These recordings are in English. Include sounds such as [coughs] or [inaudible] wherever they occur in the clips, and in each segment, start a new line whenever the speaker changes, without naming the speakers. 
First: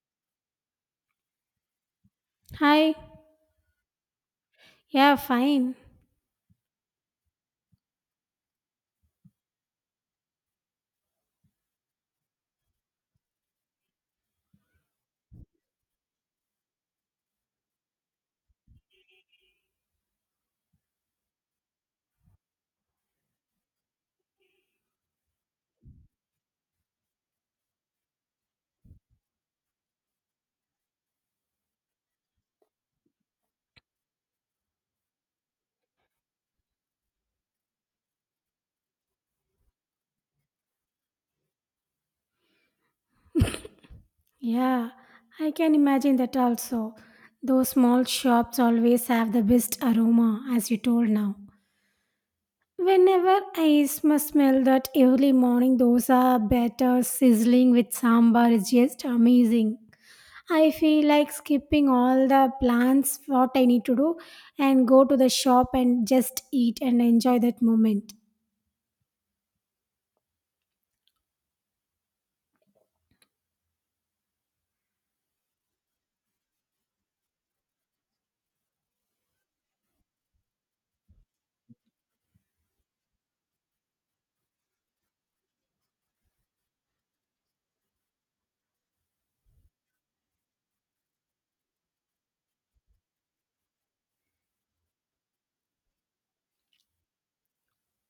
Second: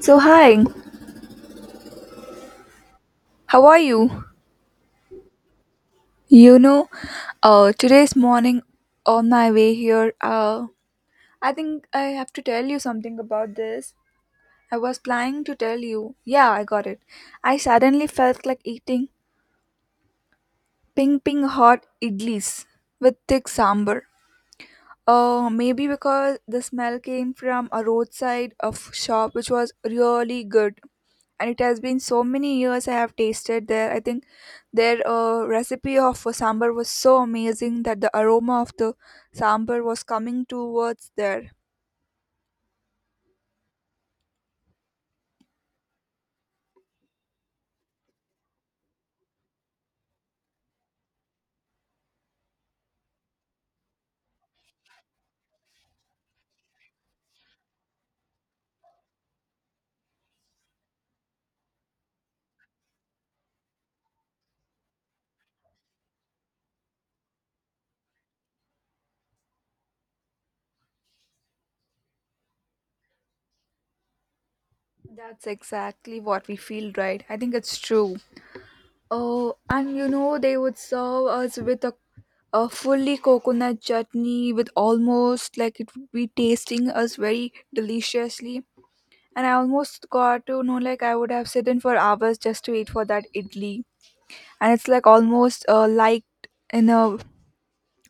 So, hi,
Hi.
how are you?
Yeah, fine.
You know, today's morning on my way here, I think I have to tell you something about this. I was planning to tell you. Yeah, I got it. I suddenly felt like eating ping hot idlis with thick sambar. Maybe because the smell came from a roadside of shop which was really good. And it has been so many years I have tasted there. I think their recipe of sambar was so amazing that the aroma of the sambar was coming towards there.
Yeah, I can imagine that also. Those small shops always have the best aroma, as you told now. Whenever I smell that early morning dosa batter sizzling with sambar is just amazing. I feel like skipping all the plans, what I need to do, and go to the shop and just eat and enjoy that moment.
That's exactly what we feel, right? I think it's true. Oh, and you know, they would serve us with a fully coconut chutney with almost like it would be tasting us very deliciously. And I almost got to know, like, I would have sat in for hours just to eat for that idli. And it's like almost liked in a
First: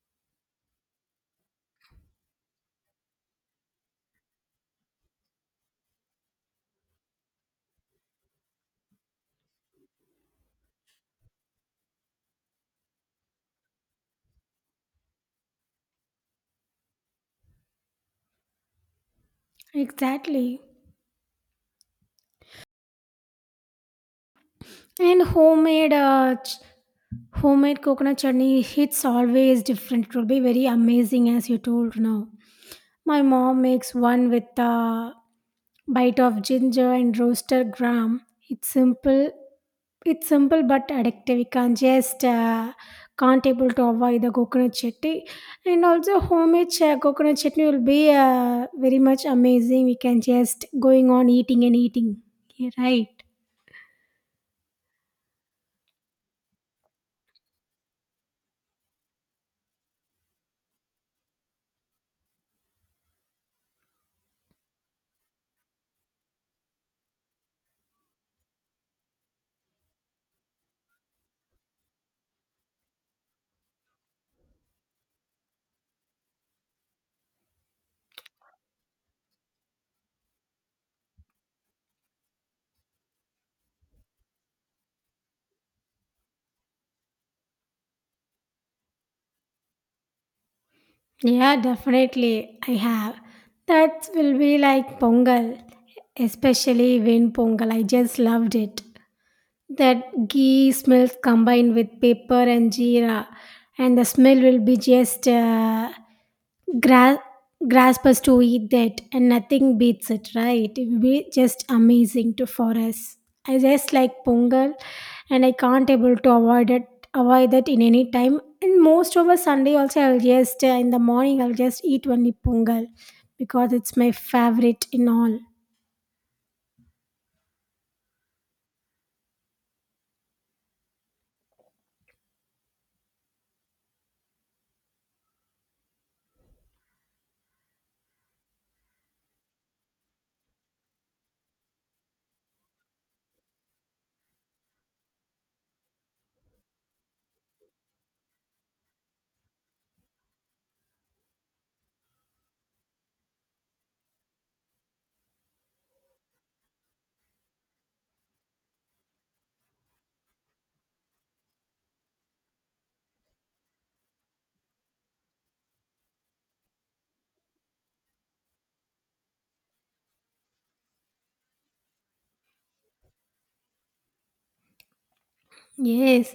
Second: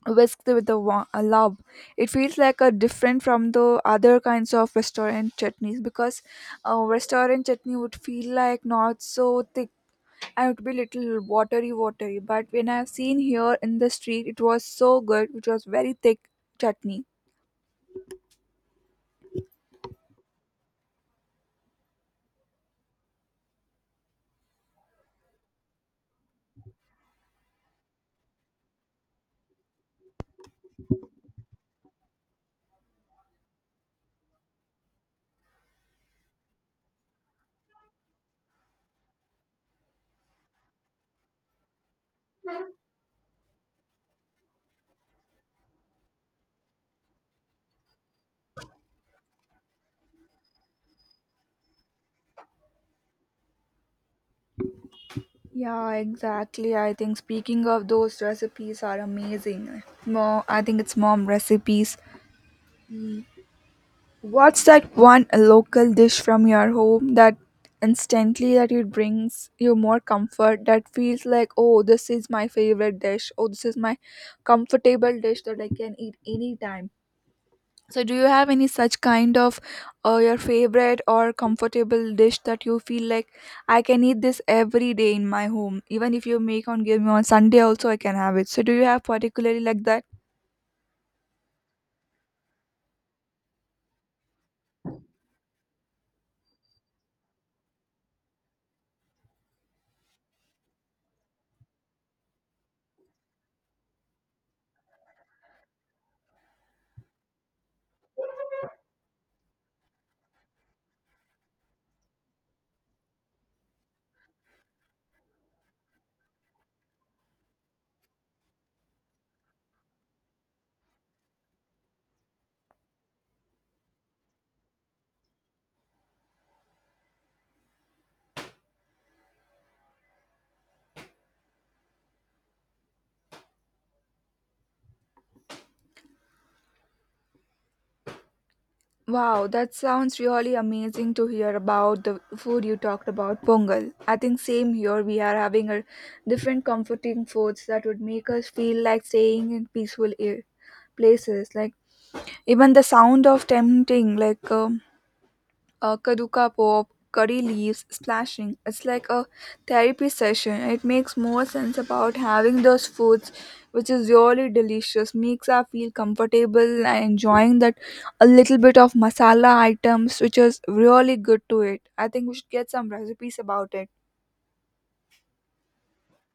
whisked with a love. It feels like a different from the other kinds of restaurant chutneys because a restaurant chutney would feel like not so thick and it would be little watery, watery. But when I've seen here in the street, it was so good, which was very thick chutney.
Exactly. And homemade homemade coconut chutney hits always different. It will be very amazing as you told now. My mom makes one with a bite of ginger and roasted gram. It's simple. It's simple but addictive. We can't able to avoid the coconut chutney. And also homemade coconut chutney will be very much amazing. We can just going on eating and eating. Yeah, right.
Yeah, exactly. I think speaking of those recipes are amazing. Mom, I think it's mom recipes. What's that one local dish from your home that instantly that it brings you more comfort, that feels like oh this is my favorite dish, oh this is my comfortable dish that I can eat anytime. So do you have any such kind of your favorite or comfortable dish that you feel like I can eat this every day in my home, even if you make on give me on Sunday also I can have it. So do you have particularly like that?
Yeah, definitely. I have. That will be like Pongal, especially when Pongal. I just loved it that ghee smells combined with pepper and jeera and the smell will be just gra- grasp us to eat that, and nothing beats it, right? It will be just amazing to for us. I just like Pongal, and I can't able to avoid it, avoid that in any time. And most over Sunday also, I'll just in the morning I'll just eat only Pongal because it's my favorite in all.
Wow, that sounds really amazing to hear about the food you talked about, pongal. I think same here we are having a different comforting foods that would make us feel like staying in peaceful air places. Like even the sound of tempting, like kaduka pop, curry leaves splashing. It's like a therapy session. It makes more sense about having those foods, which is really delicious. Makes us feel comfortable and enjoying that a little bit of masala items, which is really good to it. I think we should get some recipes about it.
Yes,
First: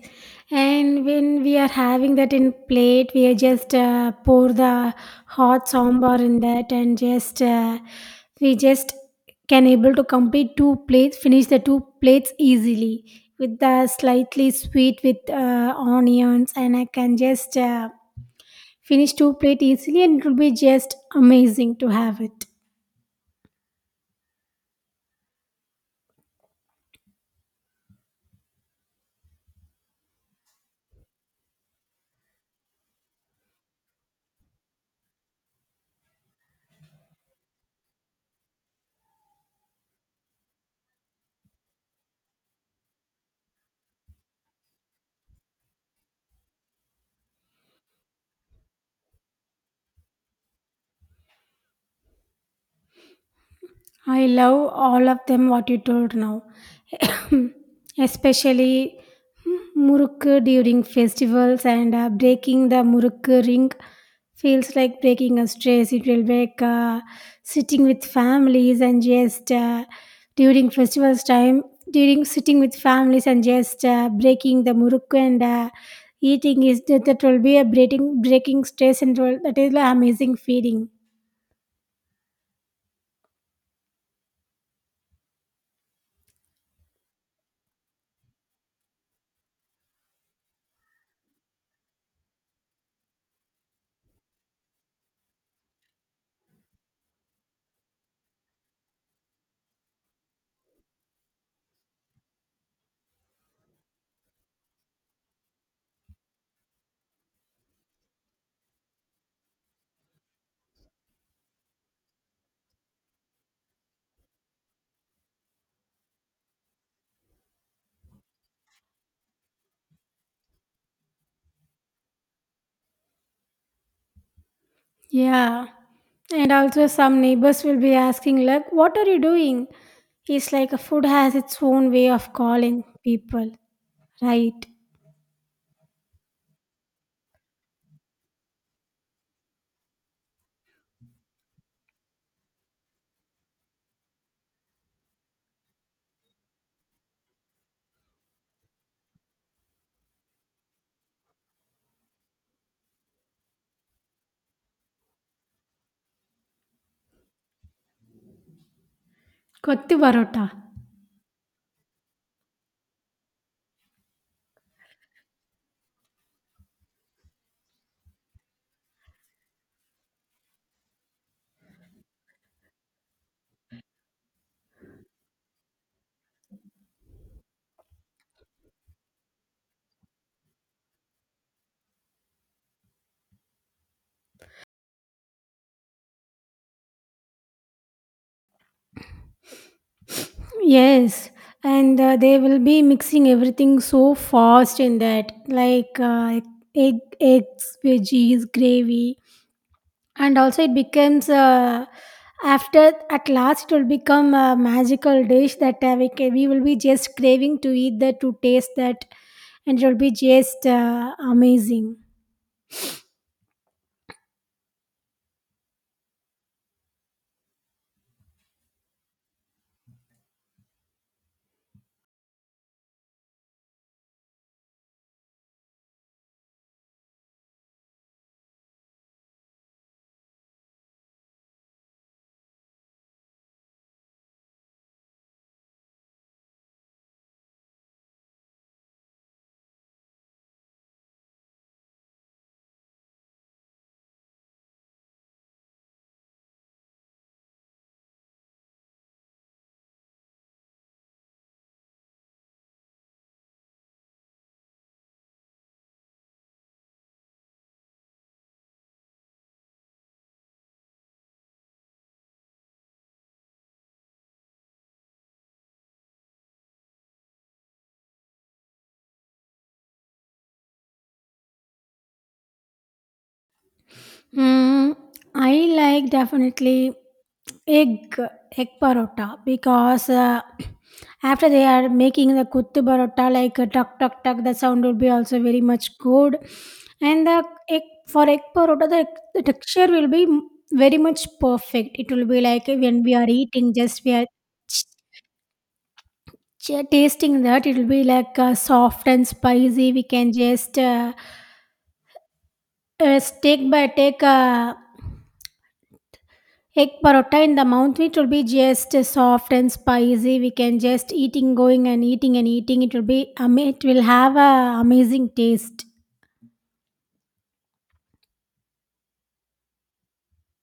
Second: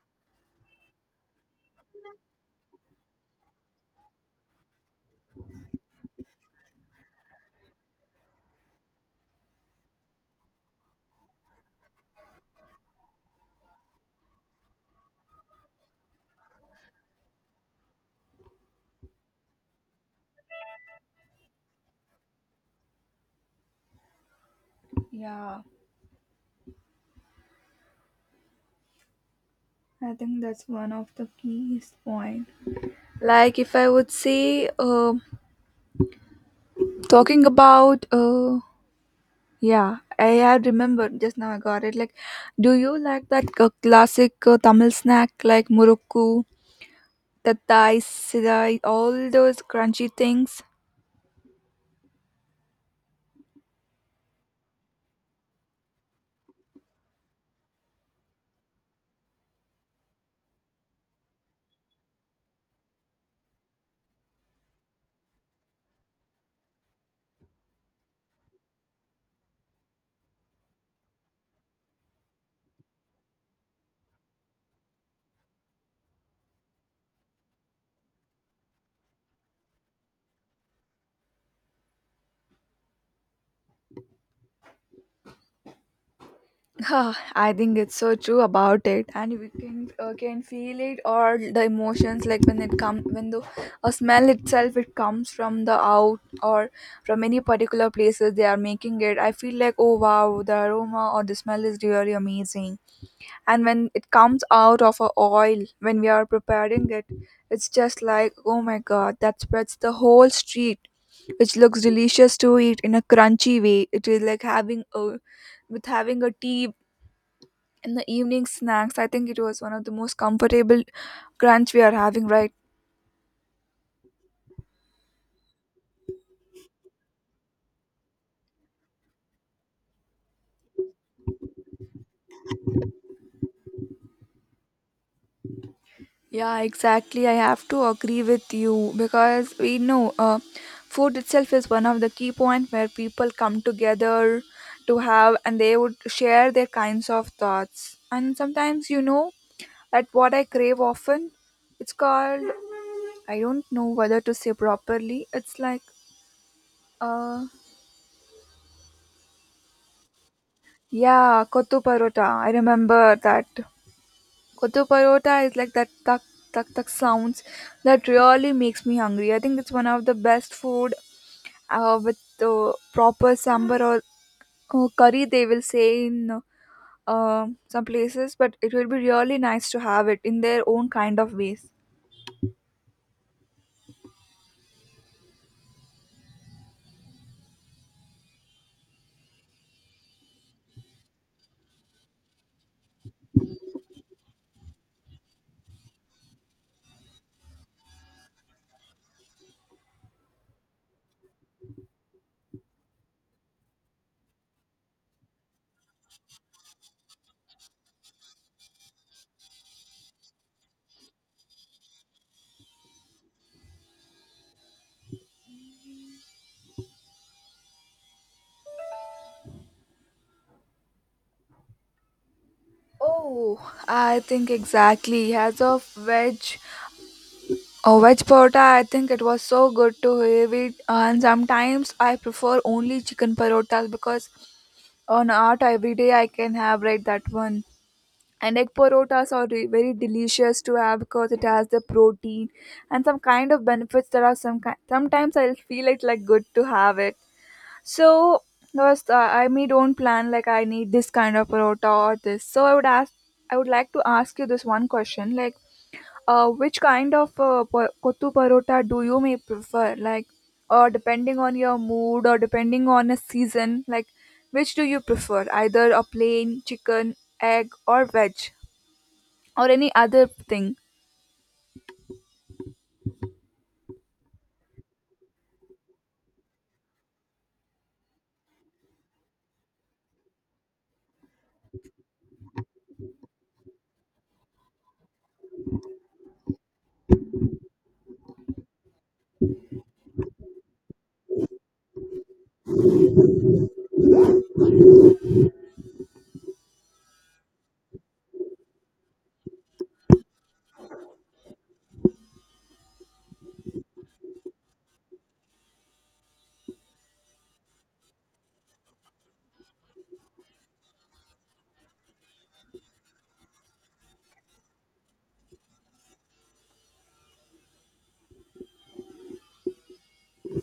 and when we are having that in plate, we are just pour the hot sambar in that, and just we just can able to complete two plates, finish the two plates easily with the slightly sweet with onions, and I can just finish two plate easily, and it will be just amazing to have it.
Yeah, I think that's one of the key point. Like if I would say, talking about. Yeah, I had remembered just now. I got it. Like, do you like that classic Tamil snack like murukku, tattai, sidai, all those crunchy things? [laughs]
I love all of them what you told now, [coughs] especially murukku during festivals and breaking the murukku ring feels like breaking a stress. It will make sitting with families and just during festivals time, during sitting with families and just breaking the murukku and eating is that, that will be a breaking stress and all, that is an amazing feeling.
Huh, I think it's so true about it, and we can feel it or the emotions like when it come when the a smell itself it comes from the out or from any particular places they are making it. I feel like oh wow the aroma or the smell is really amazing. And when it comes out of a oil when we are preparing it, it's just like oh my god that spreads the whole street, which looks delicious to eat in a crunchy way. It is like having a with having a tea in the evening snacks. I think it was one of the most comfortable crunch we are having, right?
Yeah. And also, some neighbors will be asking, like, what are you doing? It's like a food has its own way of calling people, right?
Yeah, exactly. I have to agree with you because we know food itself is one of the key point where people come together to have and they would share their kinds of thoughts. And sometimes you know that what I crave often, it's called, I don't know whether to say properly. It's like uh
Kotti Varota.
yeah, kottu parota. I remember that kottu parota is like that tak tak tak sounds that really makes me hungry. I think it's one of the best food with proper sambar or curry they will say in some places, but it will be really nice to have it in their own kind of ways.
Yes, and they will be mixing everything so fast in that, like egg, eggs, veggies, gravy, and also it becomes after at last it will become a magical dish that we will be just craving to eat that, to taste that, and it will be just amazing.
Oh, I think exactly as of veg or veg parota, I think it was so good to have it. And sometimes I prefer only chicken parotas because on art every day I can have, right, that one. And egg parotas are very delicious to have because it has the protein and some kind of benefits that are some kind. Sometimes I feel it's like good to have it. So was I may don't plan like I need this kind of parota or this. So I would ask, I would like to ask you this one question, like, which kind of kottu parota do you may prefer, like, or depending on your mood or depending on a season, like, which do you prefer, either a plain chicken, egg, or veg? Or any other thing.
Mm, I like definitely egg egg parotta because [clears throat] after they are making the kuttu parotta like a tuck tuck tuck, the sound would be also very much good. And the egg for egg parotta, the texture will be very much perfect. It will be like when we are eating, just we are ch- tasting that, it will be like soft and spicy. We can just take by take, egg parotta in the mouth, it will be just soft and spicy. We can just eating, going and eating and eating. It will be, it will have a amazing taste.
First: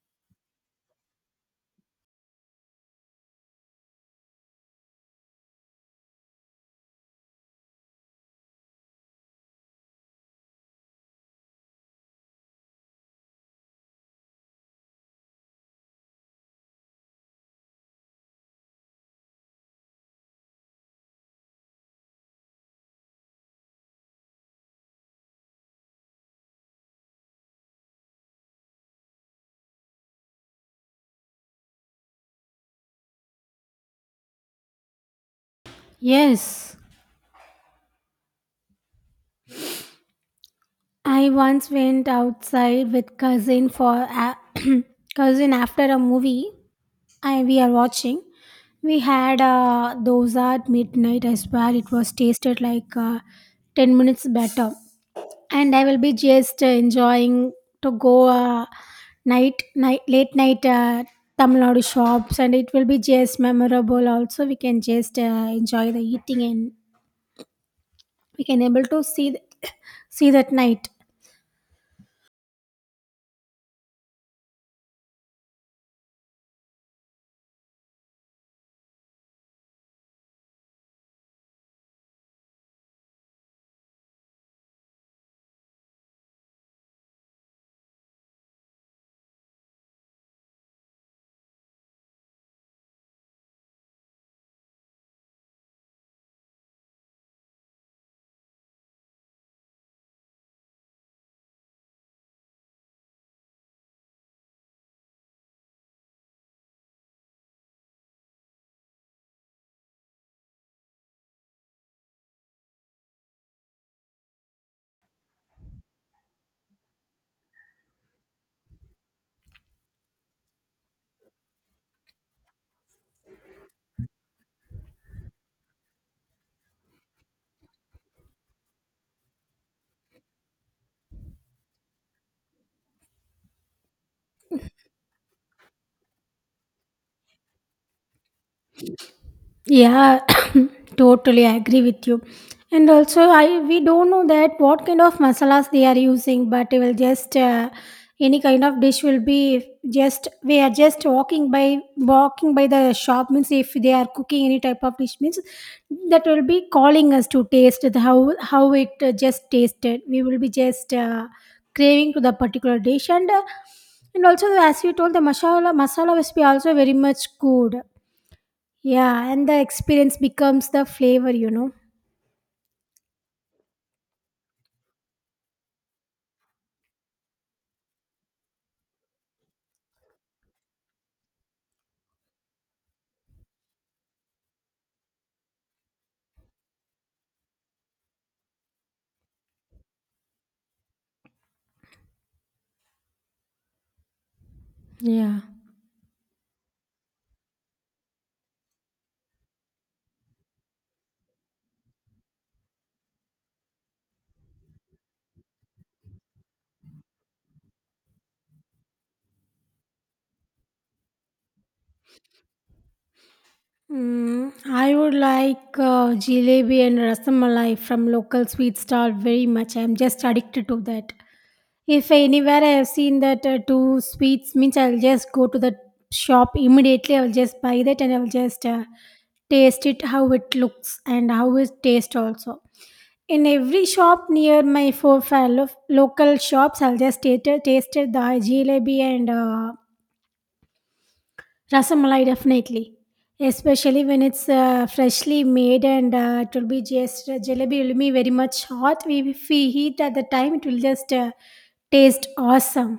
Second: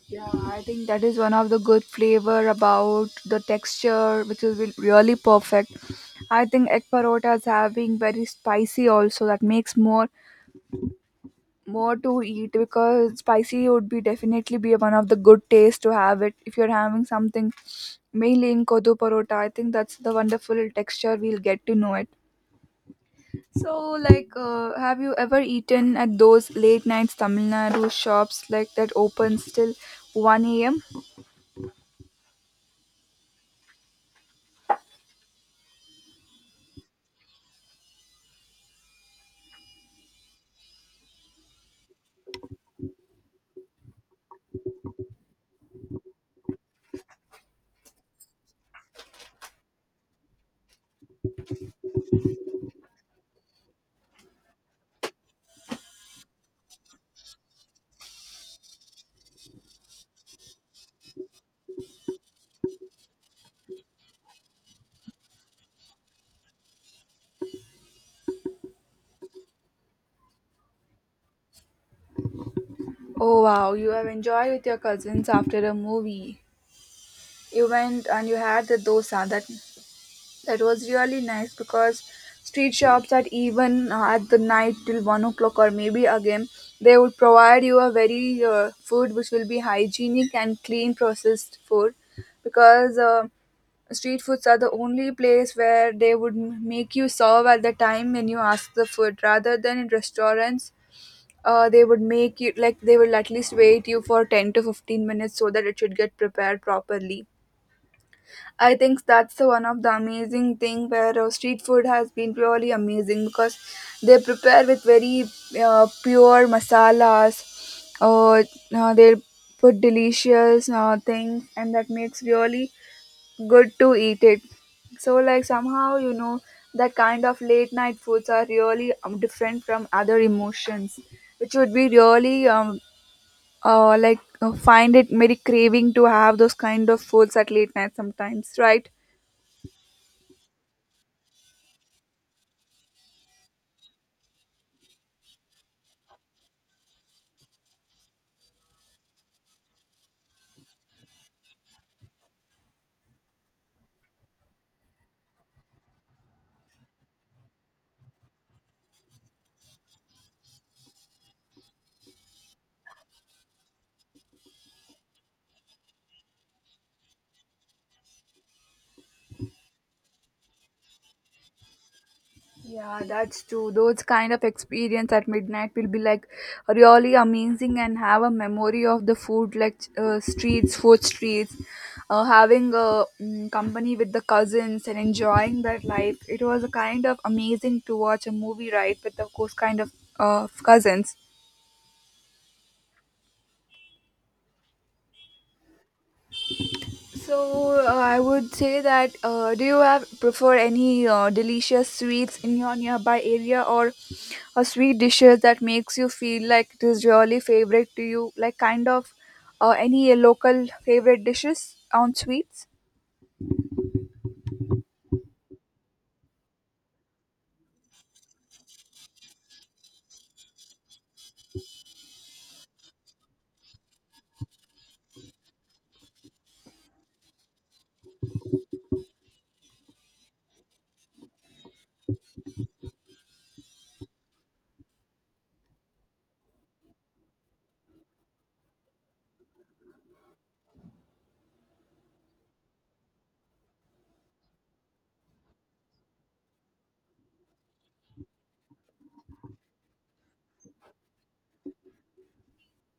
Yeah, I think that is one of the good flavor about the texture, which is really perfect. I think egg parotas have been very spicy also. That makes more more to eat because spicy would be definitely be one of the good taste to have it if you're having something mainly in kodo parota. I think that's the wonderful texture we'll get to know it. So, like, have you ever eaten at those late nights Tamil Nadu shops like that open still 1 a.m.?
Yes, I once went outside with cousin for a [clears throat] cousin after a movie. I we are watching. We had a dosa at midnight. I swear it was tasted like 10 minutes better. And I will be just enjoying to go night, late night Tamil Nadu shops, and it will be just memorable. Also, we can just enjoy the eating, and we can able to see [coughs] see that night.
Oh wow, you have enjoyed with your cousins after a movie. You went and you had the dosa. That that was really nice because street shops at even at the night till 1 o'clock or maybe again they would provide you a very food which will be hygienic and clean processed food. Because street foods are the only place where they would make you serve at the time when you ask the food, rather than in restaurants. They would make you like they will at least wait you for 10 to 15 minutes so that it should get prepared properly. I think that's the one of the amazing thing where street food has been purely amazing because they prepare with very pure masalas uh, they put delicious things and that makes really good to eat it. So, like, somehow, you know, that kind of late night foods are really different from other emotions, which would be really, like, find it very craving to have those kind of foods at late night sometimes, right?
Yeah, [coughs] totally I agree with you. And also, I we don't know that what kind of masalas they are using, but it will just any kind of dish will be just we are just walking by the shop means if they are cooking any type of dish means that will be calling us to taste the, how it just tasted. We will be just craving to the particular dish and. And also, as you told, the masala recipe also very much good. Yeah, and the experience becomes the flavor, you know.
Yeah, that's true. Those kind of experience at midnight will be like really amazing and have a memory of the food like streets, food streets, having a company with the cousins and enjoying that life. It was a kind of amazing to watch a movie, right, with of course kind of cousins.
Yeah.
So I would say that do you have prefer any delicious sweets in your nearby area or a sweet dishes that makes you feel like it is really favorite to you, like kind of any local favorite dishes on sweets?
Mm, I would like jalebi and rasamalai from local sweet stall very much. I'm just addicted to that. If anywhere I have seen that two sweets means, I'll just go to the shop immediately. I'll just buy that, and I'll just taste it how it looks and how it tastes also. In every shop near my 4, 5 local shops, I'll just taste the jalebi and rasamalai, definitely. Especially when it's freshly made and it will be just jalebi will be very much hot. We- if we heat at the time, it will just taste awesome.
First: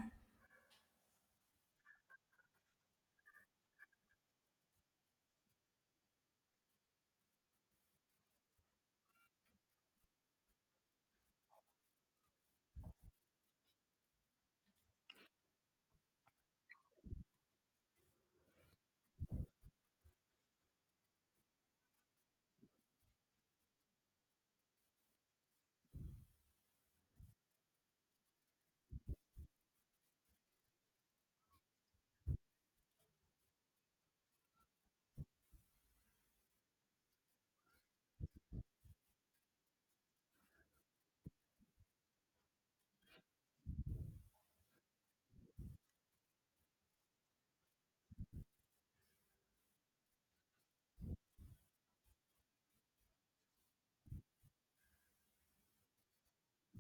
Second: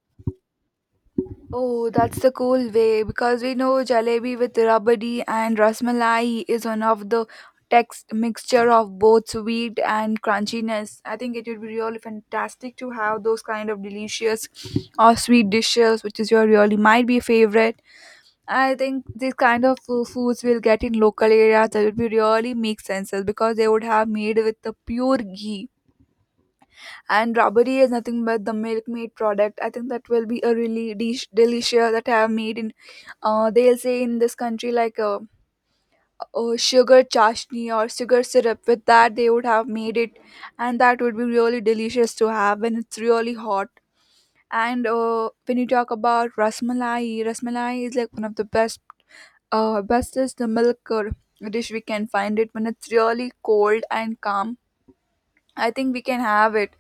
Oh, that's the cool way because we know jalebi with rabadi and rasmalai is one of the text mixture of both sweet and crunchiness. I think it would be really fantastic to have those kind of delicious or sweet dishes, which is your really might be favorite. I think these kind of foods will get in local areas that would be really make sense because they would have made with the pure ghee. And rubbery is nothing but the milkmaid product. I think that will be a really dish delicious that I have made in, they'll say in this country like a sugar chashni or sugar syrup, with that they would have made it. And that would be really delicious to have when it's really hot. And when you talk about rasmalai, rasmalai is like one of the best bestest the milk dish we can find it when it's really cold and calm. I think we can have it.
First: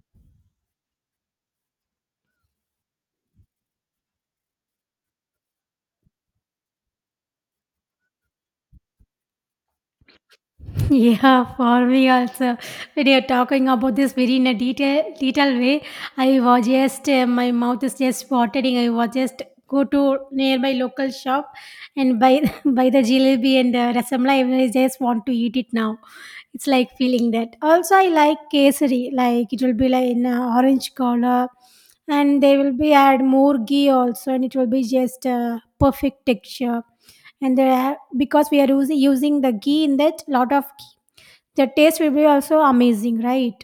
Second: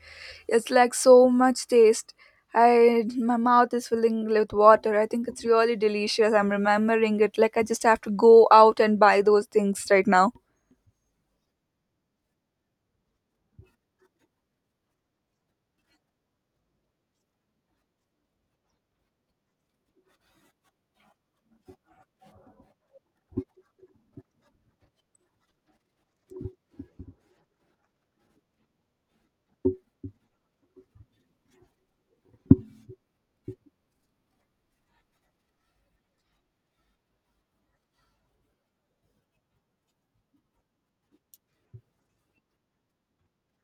It's like so much taste. I my mouth is filling with water. I think it's really delicious. I'm remembering it. Like I just have to go out and buy those things right now.
[laughs] Yeah, for me also. When you're talking about this very in a detailed way, I was just my mouth is just watering. I was just go to nearby local shop and buy [laughs] buy the jalebi and the rasamla. I just want to eat it now. It's like feeling that. Also, I like kesari. Like it will be like in orange color, and they will be add more ghee also, and it will be just perfect texture. And there, are- because we are using the ghee in that lot of, the taste will be also amazing, right?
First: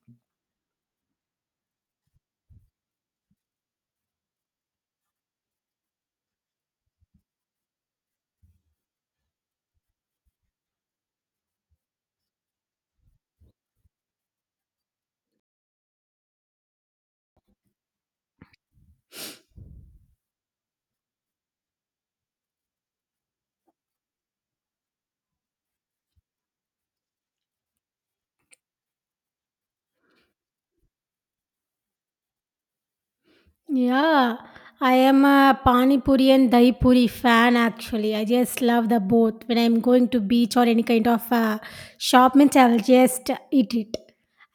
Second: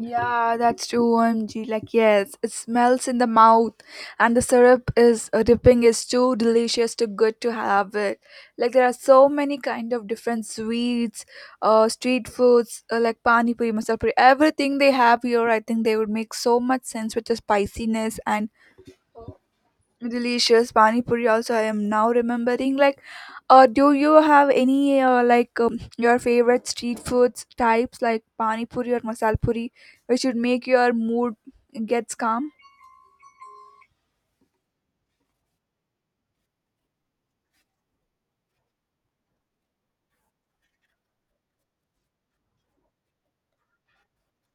Yeah, that's true. OMG. Like, yes, it smells in the mouth, and the syrup is dipping is too delicious, too good to have it. Like, there are so many kind of different sweets, street foods, like pani puri, masala puri. Everything they have here, I think they would make so much sense with the spiciness and delicious pani puri. Also, I am now remembering. Like, do you have any like your favorite street foods types like pani puri or masal puri, which would make your mood gets calm?
Yeah, I am a Pani Puri and Dahi Puri fan actually. I just love the both. When I'm going to beach or any kind of shop, means I will just eat it.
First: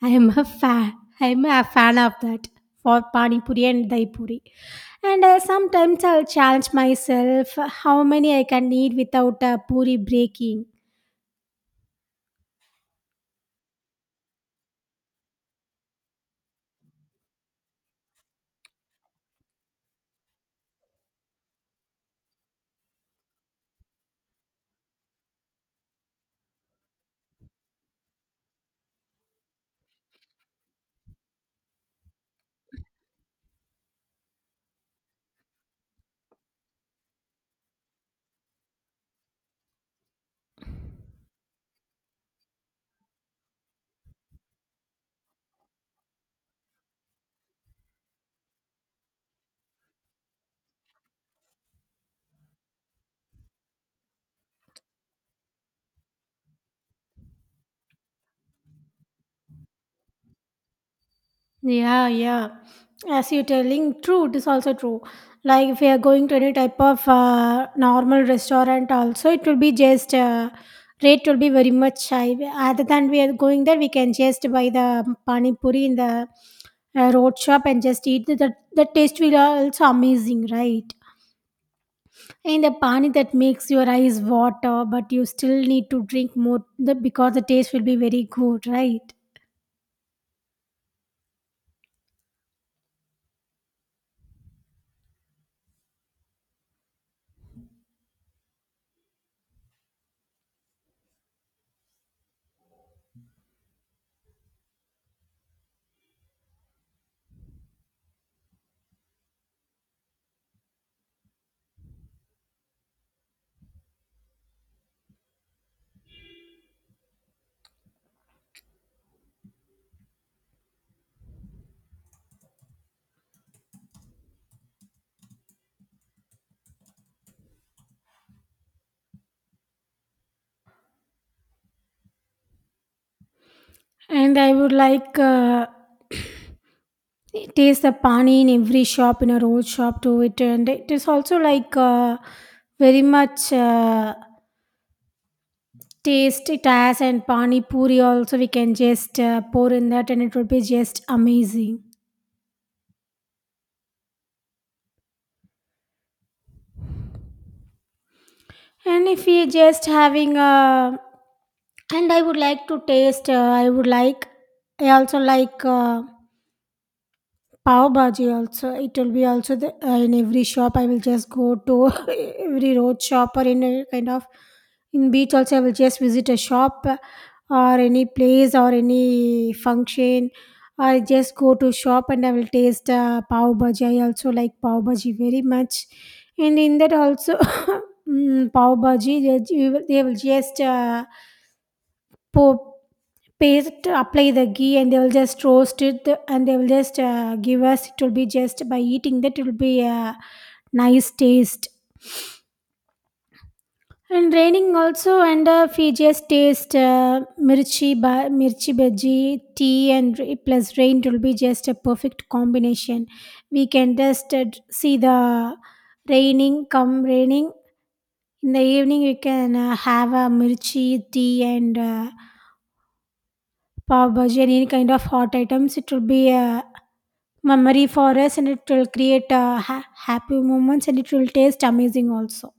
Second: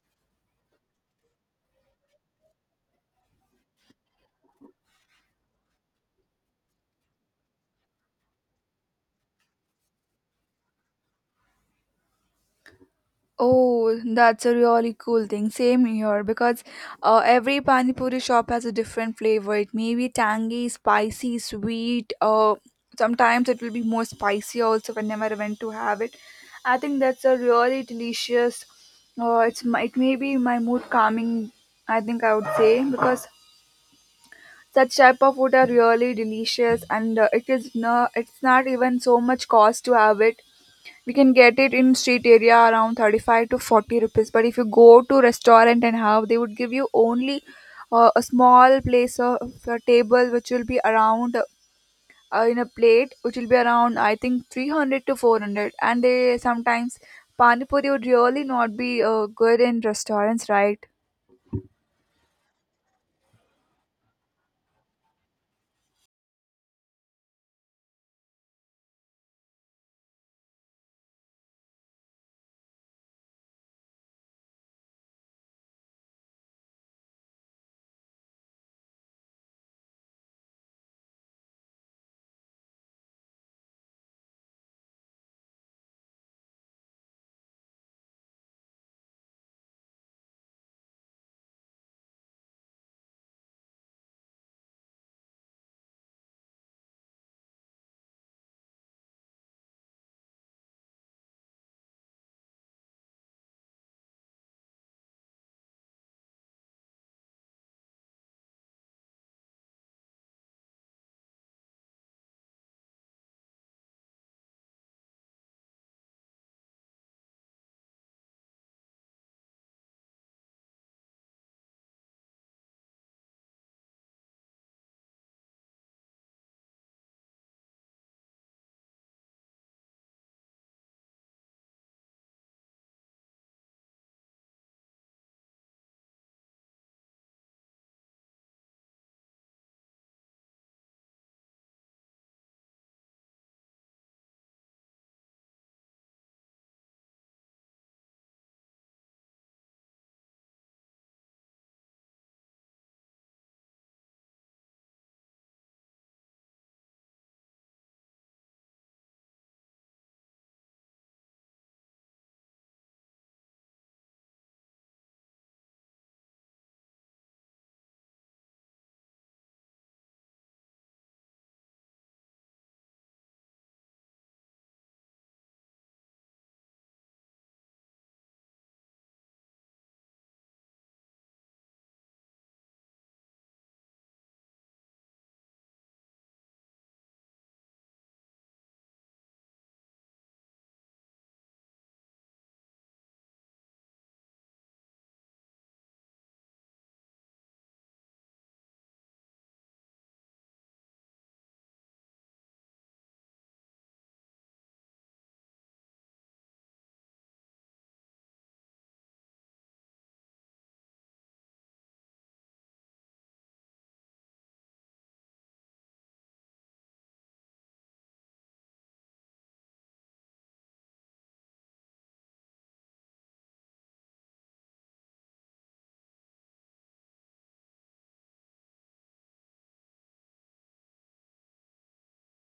I am a fan. I am a fan of that for Pani Puri and Dahi Puri. And sometimes I'll challenge myself how many I can eat without a puri breaking.
Oh, that's a really cool thing. Same here because every pani puri shop has a different flavor. It may be tangy, spicy, sweet. Sometimes it will be more spicy also whenever I went to have it. I think that's a really delicious. It may be my mood calming, I think, I would say, because such type of food are really delicious, and it is no, it's not even so much cost to have it. We can get it in street area around 35 to 40 rupees. But if you go to restaurant and have, they would give you only a small place of a table, which will be around in a plate, which will be around I think 300 to 400. And they sometimes pani puri would really not be good in restaurants, right?
Yeah, yeah. As you're telling, true, it is also true. Like if we are going to any type of normal restaurant, also it will be just rate will be very much high. Other than we are going there, we can just buy the pani puri in the road shop and just eat. The taste will also amazing, right? And the pani that makes your eyes water, but you still need to drink more the, because the taste will be very good, right? And I would like. [clears throat] It is the pani in every shop, in a road shop to it, and it is also like very much taste it has, and pani puri also we can just pour in that, and it would be just amazing. And if we just having a, and I would like to taste. I would like. I also like. Pav bhaji also. It will be also the, in every shop I will just go to. [laughs] Every road shop or in a kind of in beach also, I will just visit a shop, or any place or any function, I just go to shop and I will taste pav bhaji. I also like pav bhaji very much, and in that also [laughs] mm, pav bhaji they will just pour paste, apply the ghee, and they will just roast it, and they will just give us. It will be just by eating that, it will be a nice taste. And raining also, and we just taste mirchi bhaji, tea, and plus rain, it will be just a perfect combination. We can just see the raining, come raining in the evening. We can have a mirchi tea and pav bhaji, and any kind of hot items. It will be a memory for us, and it will create happy moments, and it will taste amazing also.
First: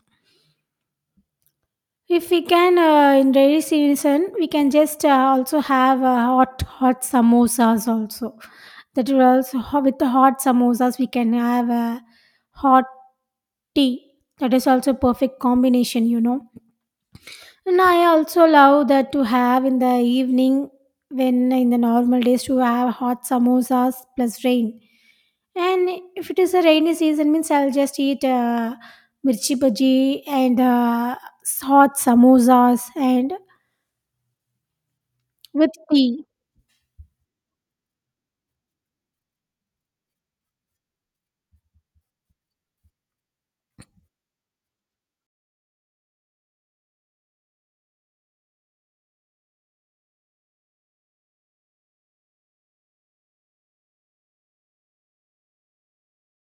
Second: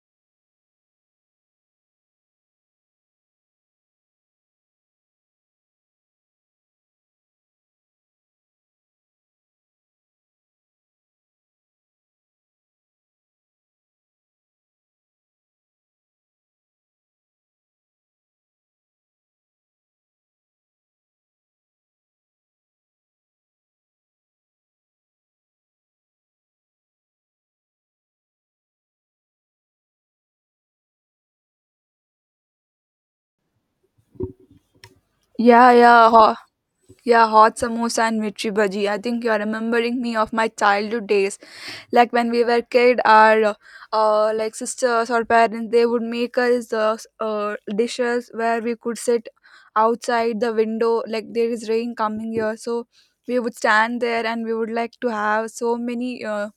If we can in rainy season, we can just also have hot hot samosas also. That will also with the hot samosas, we can have a hot tea. That is also perfect combination, you know. And I also love that to have in the evening, when in the normal days, to have hot samosas plus rain. And if it is a rainy season, means I'll just eat mirchi bhaji and hot samosas and
Yeah,
with
yeah.
tea.
Yeah, hot samosa and mirchi bhaji. I think you're remembering me of my childhood days. Like when we were kid, our like sisters or parents, they would make us dishes where we could sit outside the window. Like there is rain coming here, so we would stand there and we would like to have so many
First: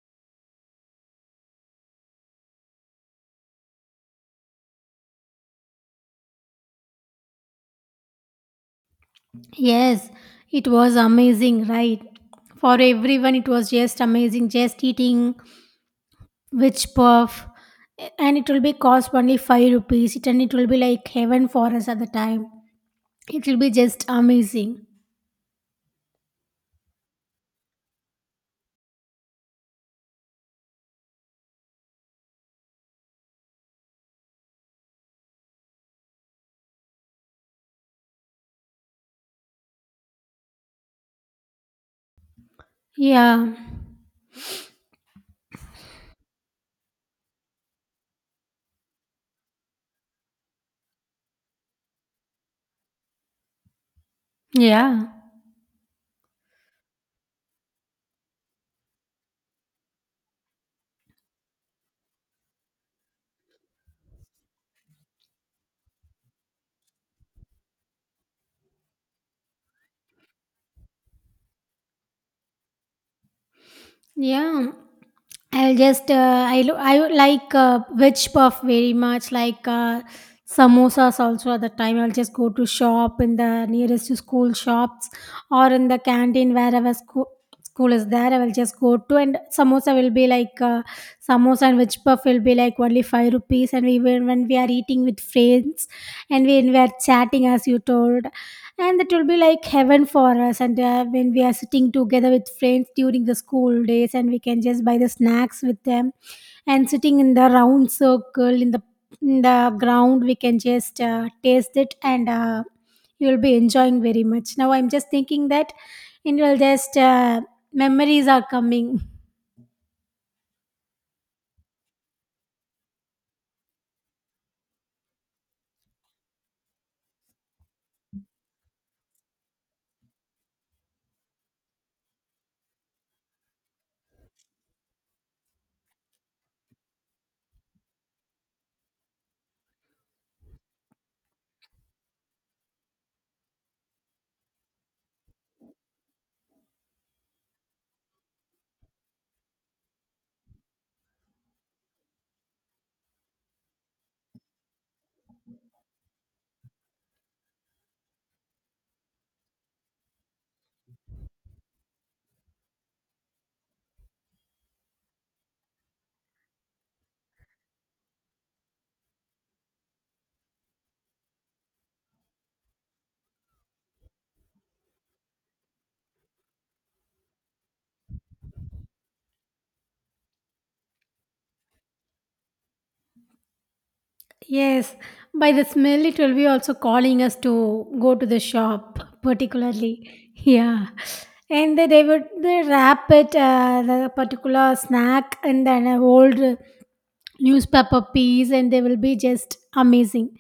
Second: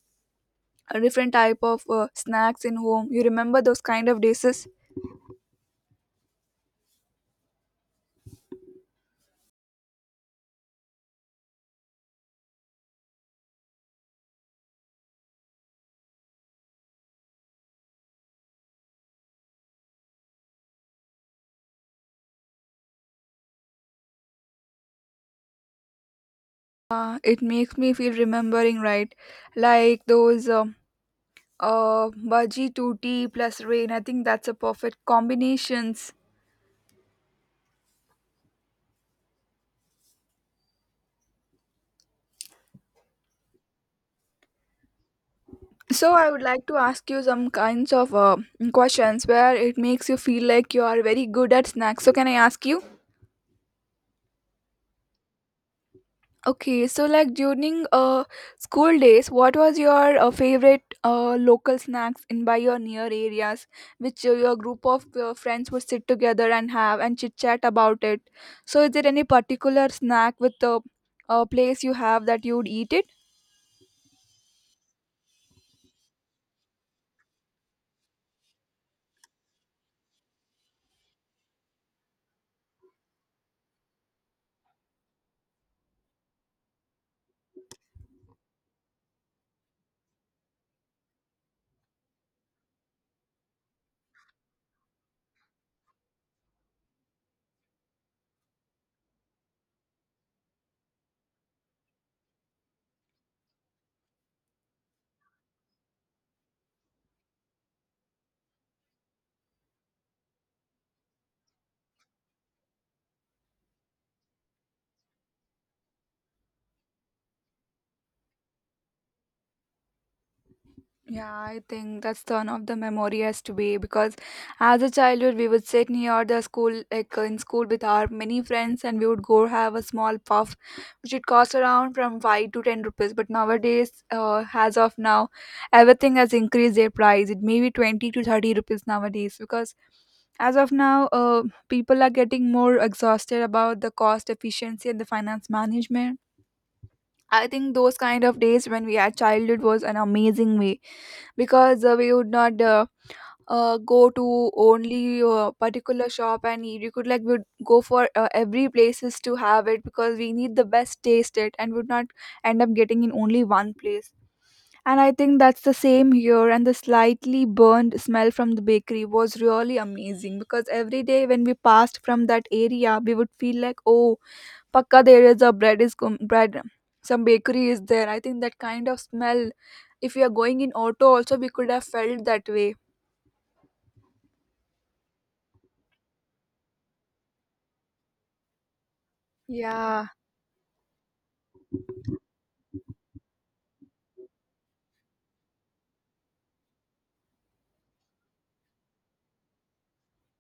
different type of snacks in home. You remember those kind of dishes?
Yes, it was amazing, right? For everyone, it was just amazing. Just eating which puff, and it will be cost only 5 rupees. It and it will be like heaven for us at the time. It will be just amazing.
It makes me feel remembering, right? Like those. Bhaji tutti plus rain, I think that's a perfect combinations.
Yeah,
So I would like to ask you some kinds of questions where it makes you feel like you are very good at snacks. So can I ask you?
yeah,
Okay, so like during school days, what was your favorite local snacks in by your near areas which your group of your friends would sit together and have and chit chat about it? So is there any particular snack with the place you have that you would eat it?
yeah. I'll just I would like veg puff very much like samosas also at the time. I'll just go to shop in the nearest to school shops or in the canteen wherever school is there. I will just go to, and samosa will be like samosa and veg puff will be like only 5 rupees. And when we are eating with friends and when we are chatting, as you told, and that will be like heaven for us. And when we are sitting together with friends during the school days, and we can just buy the snacks with them and sitting in the round circle in the ground, we can just taste it. And you will be enjoying very much. Now I'm just thinking that, and you'll just memories are coming.
Yeah, I think that's the one of the memoriest way because as a childhood we would sit near the school, like in school with our many friends, and we would go have a small puff which would cost around from 5 to 10 rupees. But nowadays, as of now, everything has increased their price. It may be 20 to 30 rupees nowadays because as of now people are getting more exhausted about the cost efficiency and the finance management. I think those kind of days when we had childhood was an amazing way, because we would not go to only particular shop and eat. We could like would go for every places to have it because we need the best taste it and would not end up getting in only one place. And I think that's the same here. And the slightly burned smell from the bakery was really amazing because every day when we passed from that area, we would feel like, oh, Pakka there is a bread. Some bakery is there. I think that kind of smell. If we are going in auto, also we could have felt that way.
Yes, by the smell, it will be also calling us to go to the shop,
Yeah,
particularly. Yeah. And then they wrap it, the particular snack, and then an old newspaper piece, and they will be just amazing.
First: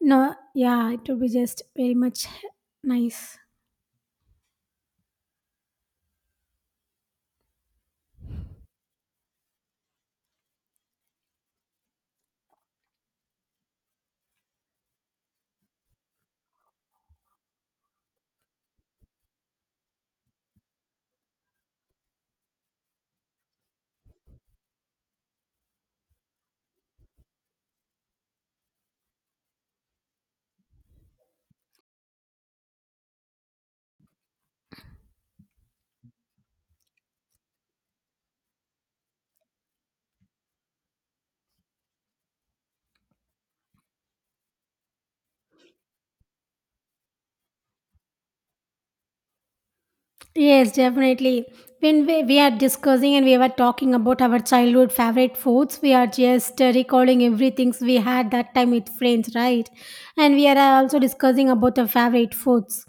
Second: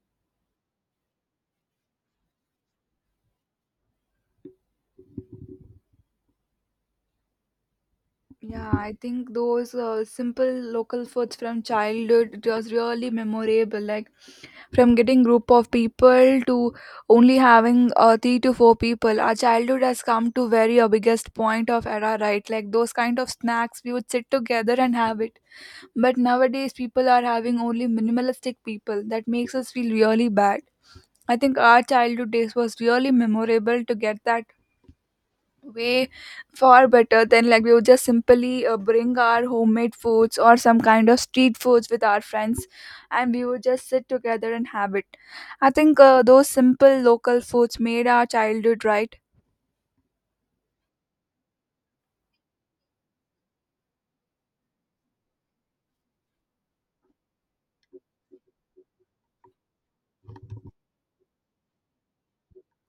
No, yeah, it will be just very much nice.
yeah. I think those simple local foods from childhood, it was really memorable. Like, from getting group of people to only having three to four people. Our childhood has come to very a biggest point of era, right? Like those kind of snacks, we would sit together and have it. But nowadays, people are having only minimalistic people. That makes us feel really bad. I think our childhood days was really memorable to get that way, far better than like we would just simply bring our homemade foods or some kind of street foods with our friends, and we would just sit together and have it. I think those simple local foods made our childhood right.
Yes, definitely. When we are discussing and we were talking about our childhood favorite foods, we are just recalling everything we had that time with friends, right? And we are also discussing about the favorite foods.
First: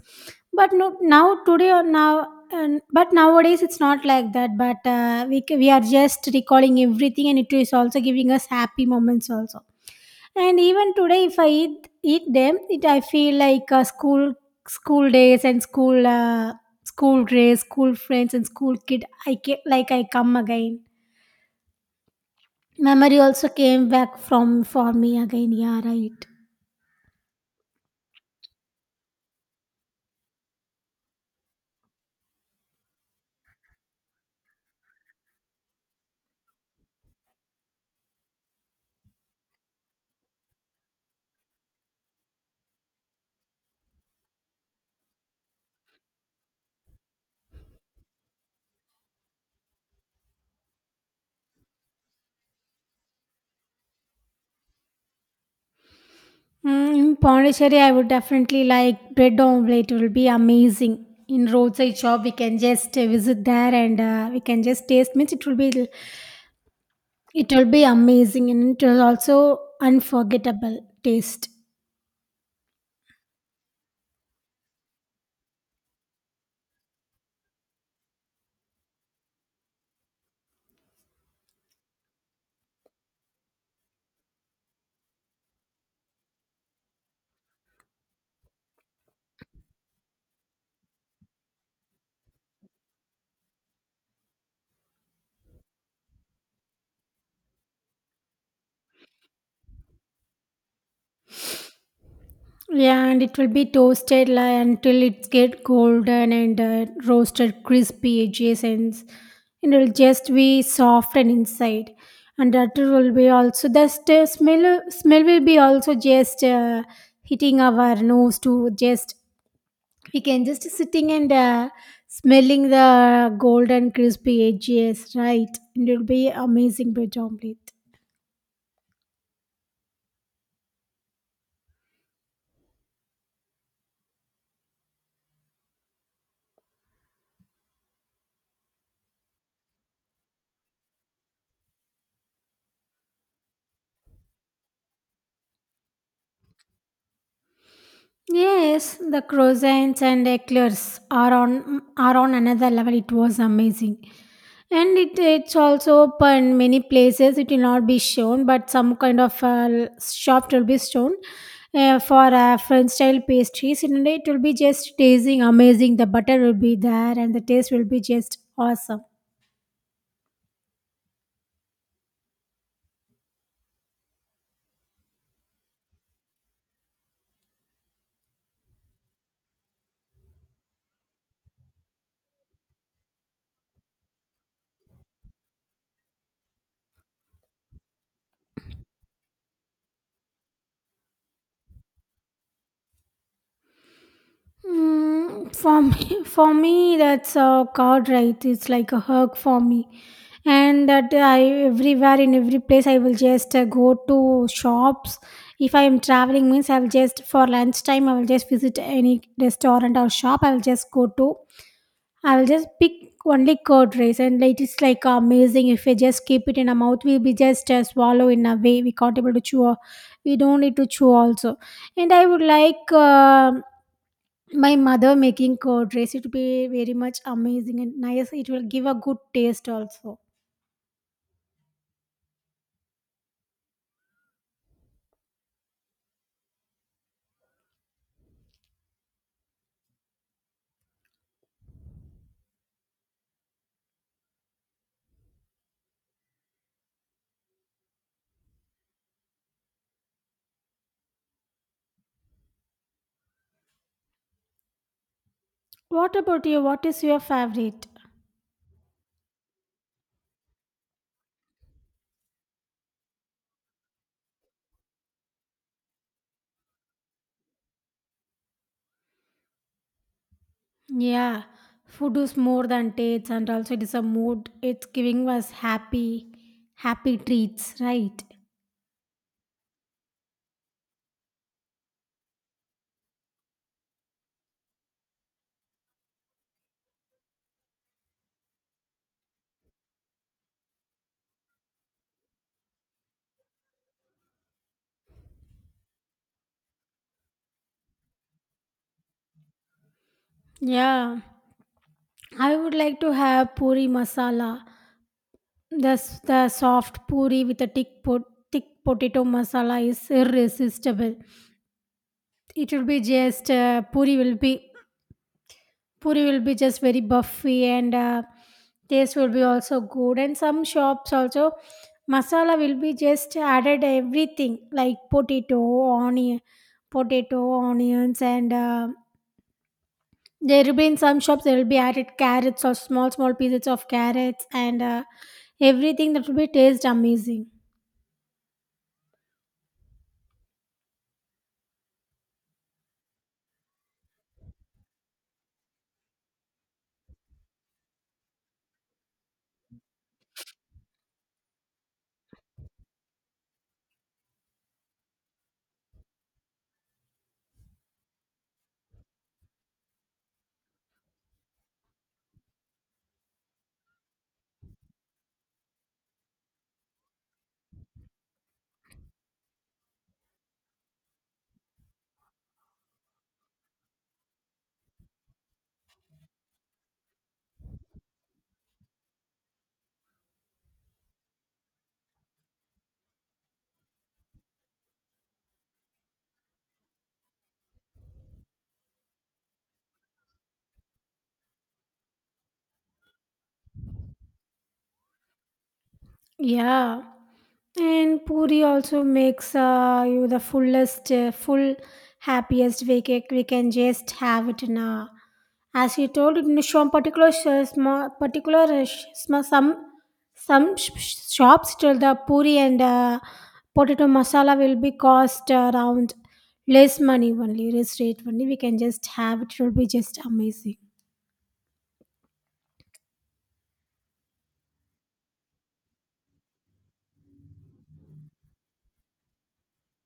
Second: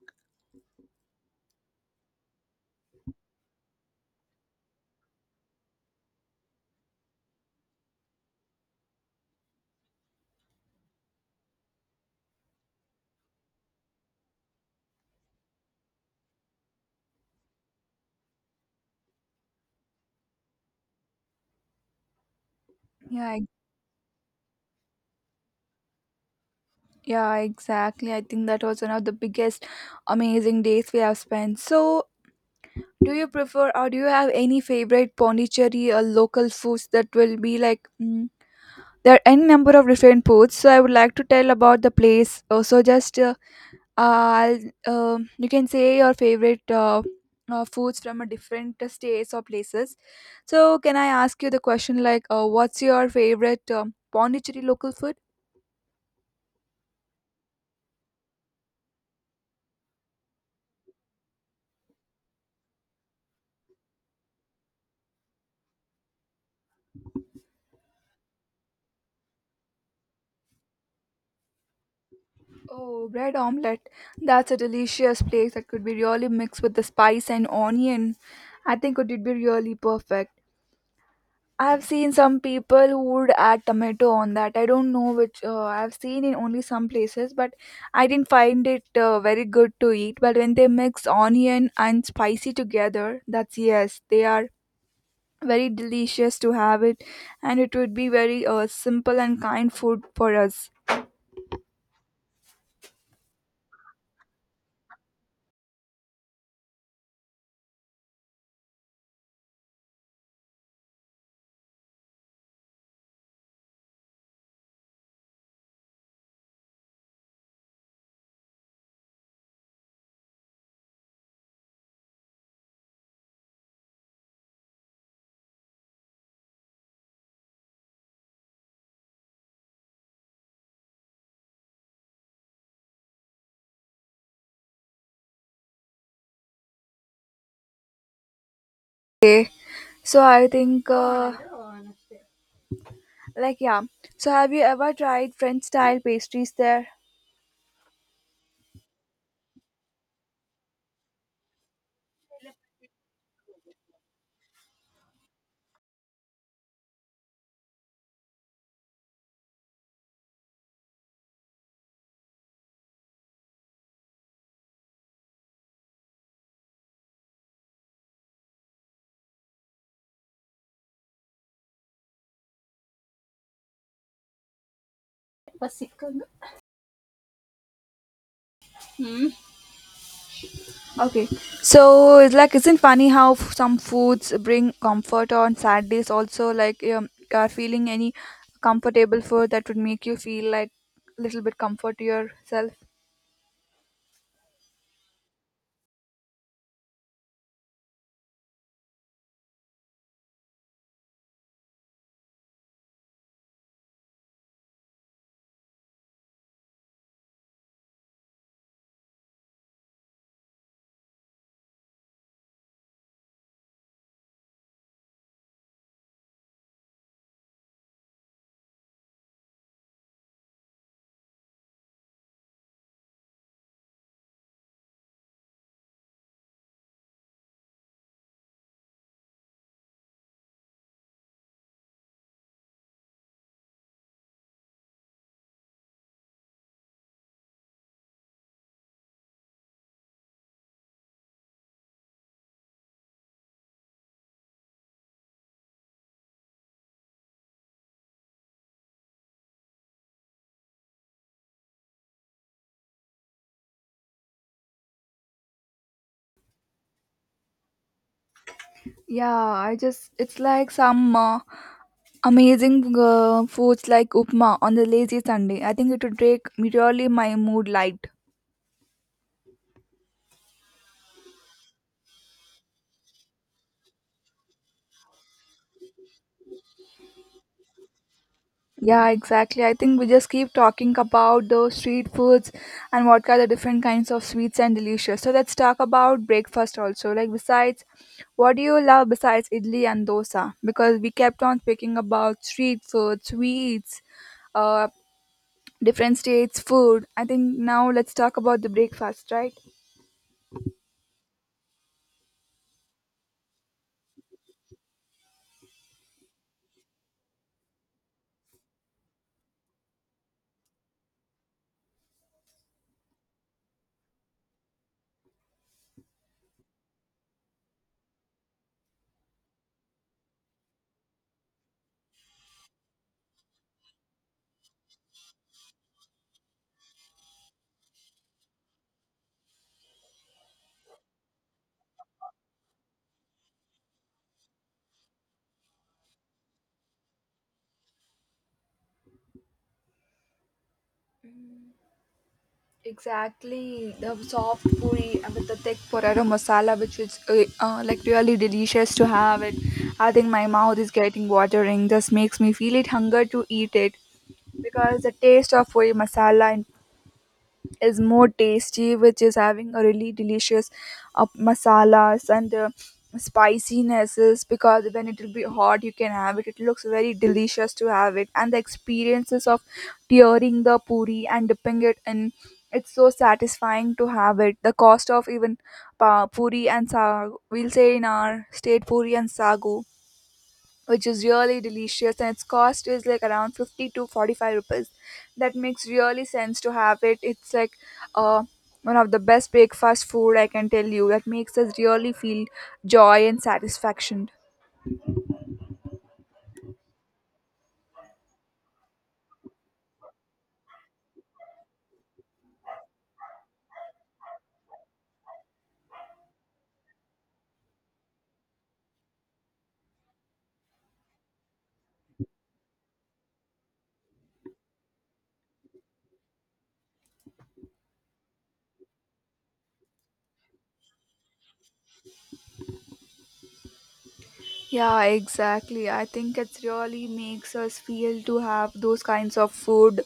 But no, now today or now, and but nowadays it's not like that. But we are just recalling everything, and it is also giving us happy moments also. And even today, if I eat them, it I feel like uh, school days and school days, school friends, and school kid. I get like I come again. Memory
Yeah,
also came back from for me again. Yeah, right.
yeah, exactly. I think that was one of the biggest amazing days we have spent. So, do you prefer or do you have any favorite Pondicherry or local foods that will be like, mm, there are any number of different foods. So, I would like to tell about the place. I'll, you can say your favorite foods from a different states or places. So, can I ask you the question like, what's your favorite Pondicherry local food?
Mm, in Pondicherry, I would definitely like bread omelette. It will be amazing. In roadside shop, we can just visit there and we can just taste. Means it will be amazing, and it will also unforgettable taste.
Oh, bread omelette. That's a delicious place that could be really mixed with the spice and onion. I think it would be really perfect. I've seen some people who would add tomato on that. I don't know which I've seen in only some places, but I didn't find it very good to eat. But when they mix onion and spicy together, that's yes, they are very delicious to have it, and it would be very simple and kind food for us.
Yeah, and it will be toasted like, until it get golden and roasted crispy edges, and it will just be soft and inside. And that will be also smell. Smell will be also just hitting our nose to just we can just sitting and smelling the golden crispy edges, right? And it'll be amazing bread omelet.
Okay, so I think like, yeah. So, have you ever tried French style pastries there?
Yes, the croissants and eclairs are on another level. It was amazing, and it's also open many places. It will not be shown, but some kind of shop will be shown for French style pastries. And it will be just tasting amazing. The butter will be there, and the taste will be just awesome.
Okay. So, it's like, isn't funny how some foods bring comfort on sad days also? Like, are feeling any comfortable food that would make you feel like a little bit comfort to yourself?
Mm, for me, [laughs] for me, that's a card, right? It's like a hug for me, and that I everywhere in every place I will just go to shops. If I am traveling, means I will just for lunchtime I will just visit any restaurant or shop. I will just go to. I will just pick only curd rice, and like it's like amazing. If we just keep it in our mouth, we'll be just swallow in a way. We can't able to chew. We don't need to chew also. And I would like my mother making curd rice, it will be very much amazing and nice. It will give a good taste also. What about you? What is your favorite?
Yeah, I just, it's like some amazing foods like upma on the lazy Sunday. I think it would make really my mood light.
Yeah, food is more than taste, and also it is a mood. It's giving us happy treats, right?
Yeah, exactly. I think we just keep talking about those street foods and what kind of different kinds of sweets and delicious. So let's talk about breakfast also. Like, besides, what do you love besides idli and dosa? Because we kept on speaking about street food, sweets, uh, different states' food. I think now let's talk about the breakfast, right?
Yeah, I would like to have puri masala. The soft puri with a thick potato masala is irresistible. It will be just uh, puri will be just very buffy, and taste will be also good. And some shops also masala will be just added everything, like onion potato, onions, and there will be in some shops there will be added carrots or small small pieces of carrots, and everything that will be taste amazing.
Exactly, the soft puri and with the thick potato masala, which is like really delicious to have it. I think my mouth is getting watering. Just makes me feel it hunger to eat it because the taste of puri masala in is more tasty, which is having a really delicious masalas and spicinesses. Because when it will be hot you can have it, it looks very delicious to have it, and the experiences of tearing the puri and dipping it in, it's so satisfying to have it. The cost of even puri and sagu, we'll say in our state, puri and sagu, which is really delicious, and its cost is like around 50 to 45 rupees. That makes really sense to have it. It's like, uh, one of the best breakfast food I can tell you, that makes us really feel joy and satisfaction.
Yeah. And puri also makes you the full, happiest. We can just have it in a. As you told, in some particular small, particular shops till the puri and potato masala will be cost around less money only, less rate only. We can just have it. It will be just amazing.
Yeah, exactly. I think it really makes us feel to have those kinds of food.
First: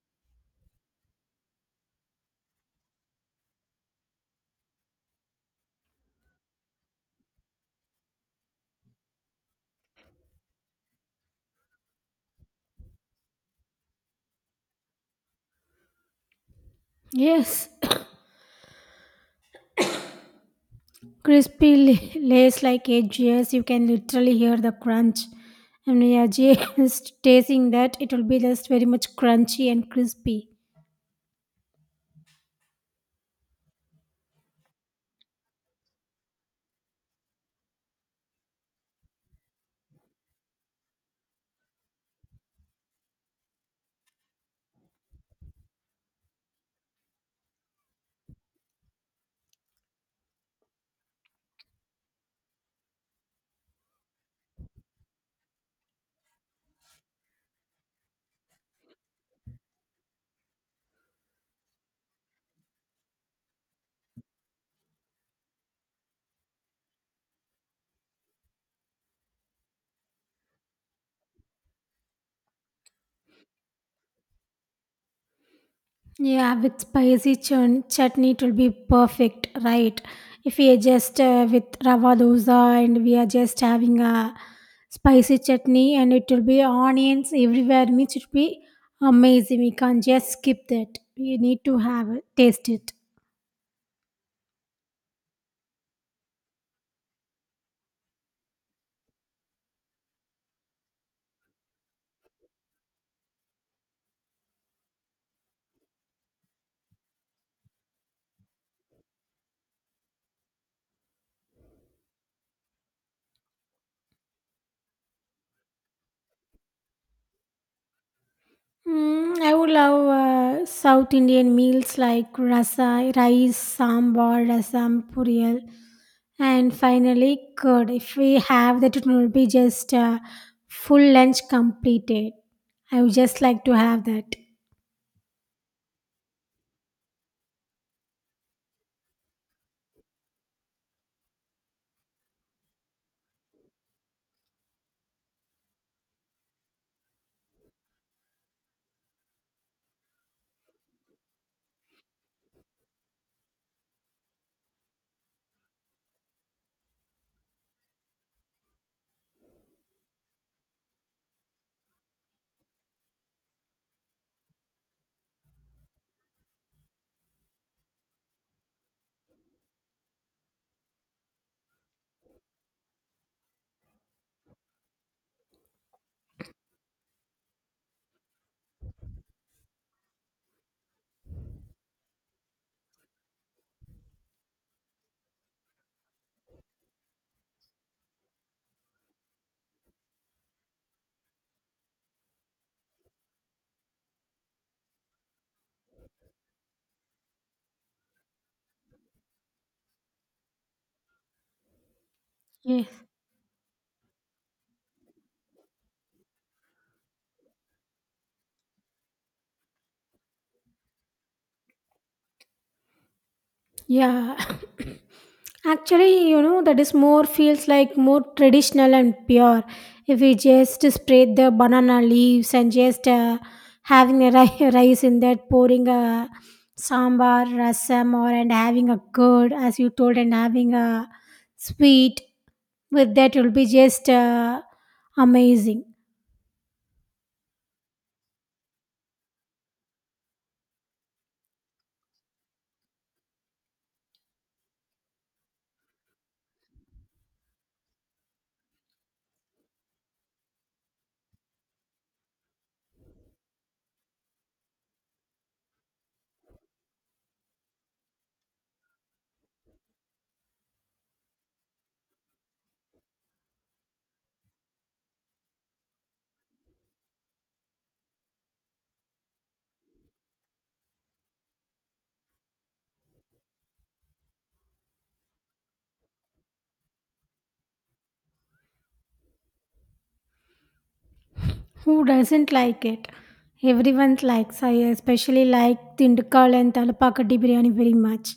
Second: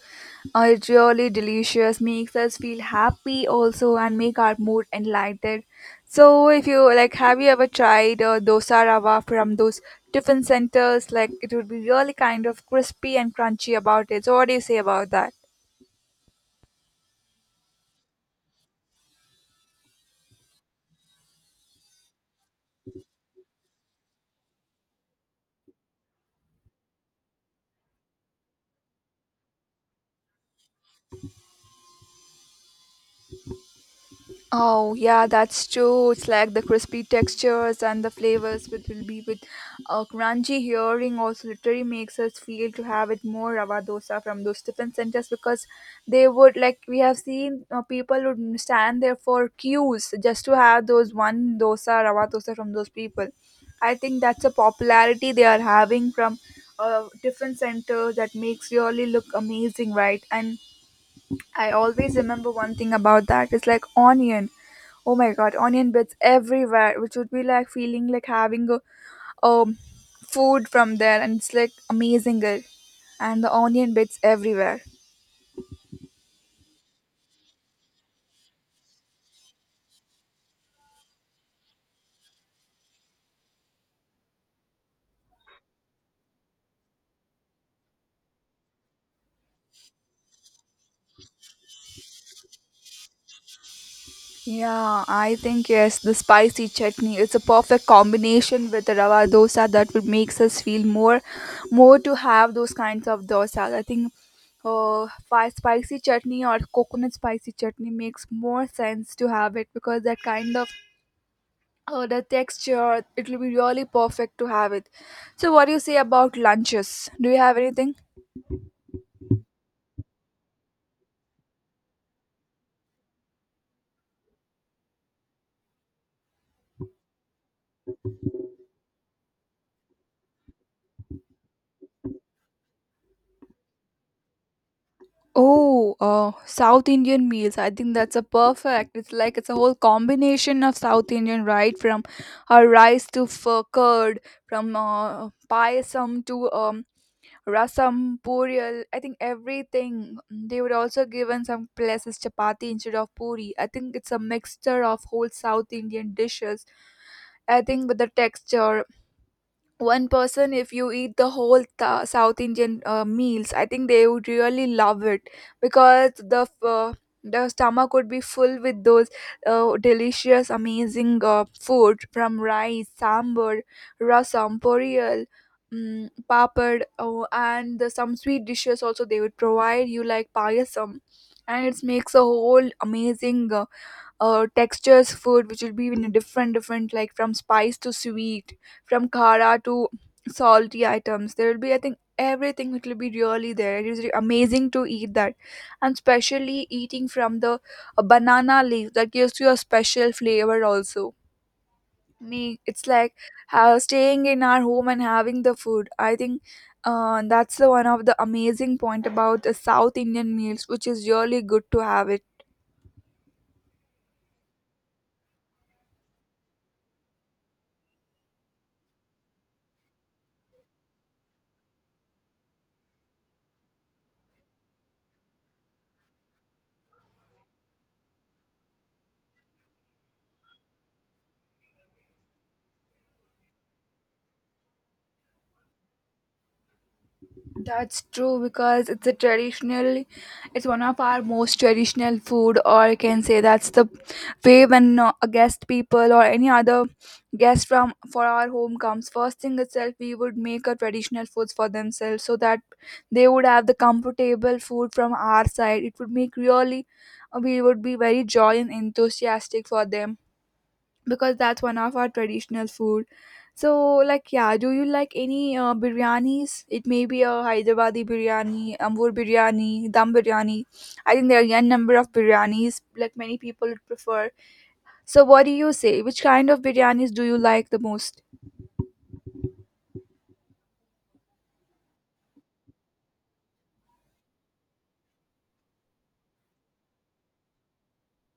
It's really delicious, makes us feel happy also, and make our mood enlightened. So, if you like, have you ever tried dosa rava from those different centers? Like, it would be really kind of crispy and crunchy about it. So, what do you say about that?
Yes. Crispy [laughs] lays like edges. You can literally hear the crunch. And yeah, [laughs] just tasting that, it will be just very much crunchy and crispy.
Oh yeah, that's true. It's like the crispy textures and the flavors which will be with a crunchy hearing also, literally makes us feel to have it more rava dosa from those different centers, because they would like we have seen people would stand there for queues just to have those one dosa rava dosa from those people. I think that's a popularity they are having from different centers that makes really look amazing, right? And I always remember one thing about that. It's like onion. Oh my god, onion bits everywhere, which would be like feeling like having a um food from there, and it's like amazing it. And the onion bits everywhere.
Yeah, with spicy chutney, it will be perfect, right? If we are just with rava dosa and we are just having a spicy chutney, and it will be onions everywhere, means it will be amazing. We can't just skip that. We need to have it, taste it.
Yeah, I think yes, the spicy chutney. It's a perfect combination with the rava dosa that would makes us feel more, more to have those kinds of dosas. I think spicy chutney or coconut spicy chutney makes more sense to have it because that kind of, oh, the texture, it will be really perfect to have it. So, what do you say about lunches? Do you have anything?
Mm, I would love South Indian meals like rasa, rice, sambar, rasam, puriyal, and finally curd. If we have that, it will be just full lunch completed. I would just like to have that.
Oh, South Indian meals. I think that's a perfect. It's like it's a whole combination of South Indian, right? From rice to curd, from payasam to rasam, puriyal. I think everything. They would also give in some places chapati instead of puri. I think it's a mixture of whole South Indian dishes. I think with the texture one person if you eat the whole South Indian meals, I think they would really love it because the the stomach would be full with those delicious, amazing food from rice, sambar, rasam, poriyal, papad. Oh, and some sweet dishes also they would provide you, like payasam. And it makes a whole amazing textures food which will be in a different different, like from spice to sweet, from kara to salty items. There will be, I think, everything. It will be really there. It is amazing to eat that, and especially eating from the banana leaf. That gives you a special flavor also. Me, it's
Yes.
like how staying in our home and having the food, I think that's the one of the amazing point about the South Indian meals, which is really good to have it.
Yeah. [laughs] [coughs] Actually, you know, that is more feels like more traditional and pure. If we just spread the banana leaves and just having a [laughs] rice in that, pouring a sambar, rasam, or and having a curd, as you told, and having a sweet with that will be just amazing.
That's true because it's a traditional, it's one of our most traditional food, or you can say that's the way when a guest people or any other guest from for our home comes. First thing itself, we would make a traditional foods for themselves so that they would have the comfortable food from our side. It would make really, we would be very joy and enthusiastic for them because that's one of our traditional food. So, like, yeah, do you like any biryanis? It may be a Hyderabadi biryani, Ambur biryani, Dum biryani. I think there are a number of biryanis, like, many people would prefer. So, what do you say? Which kind of biryanis do you like the most?
Who doesn't like it? Everyone likes. I especially like Tindikkal and Talapakati biryani very much.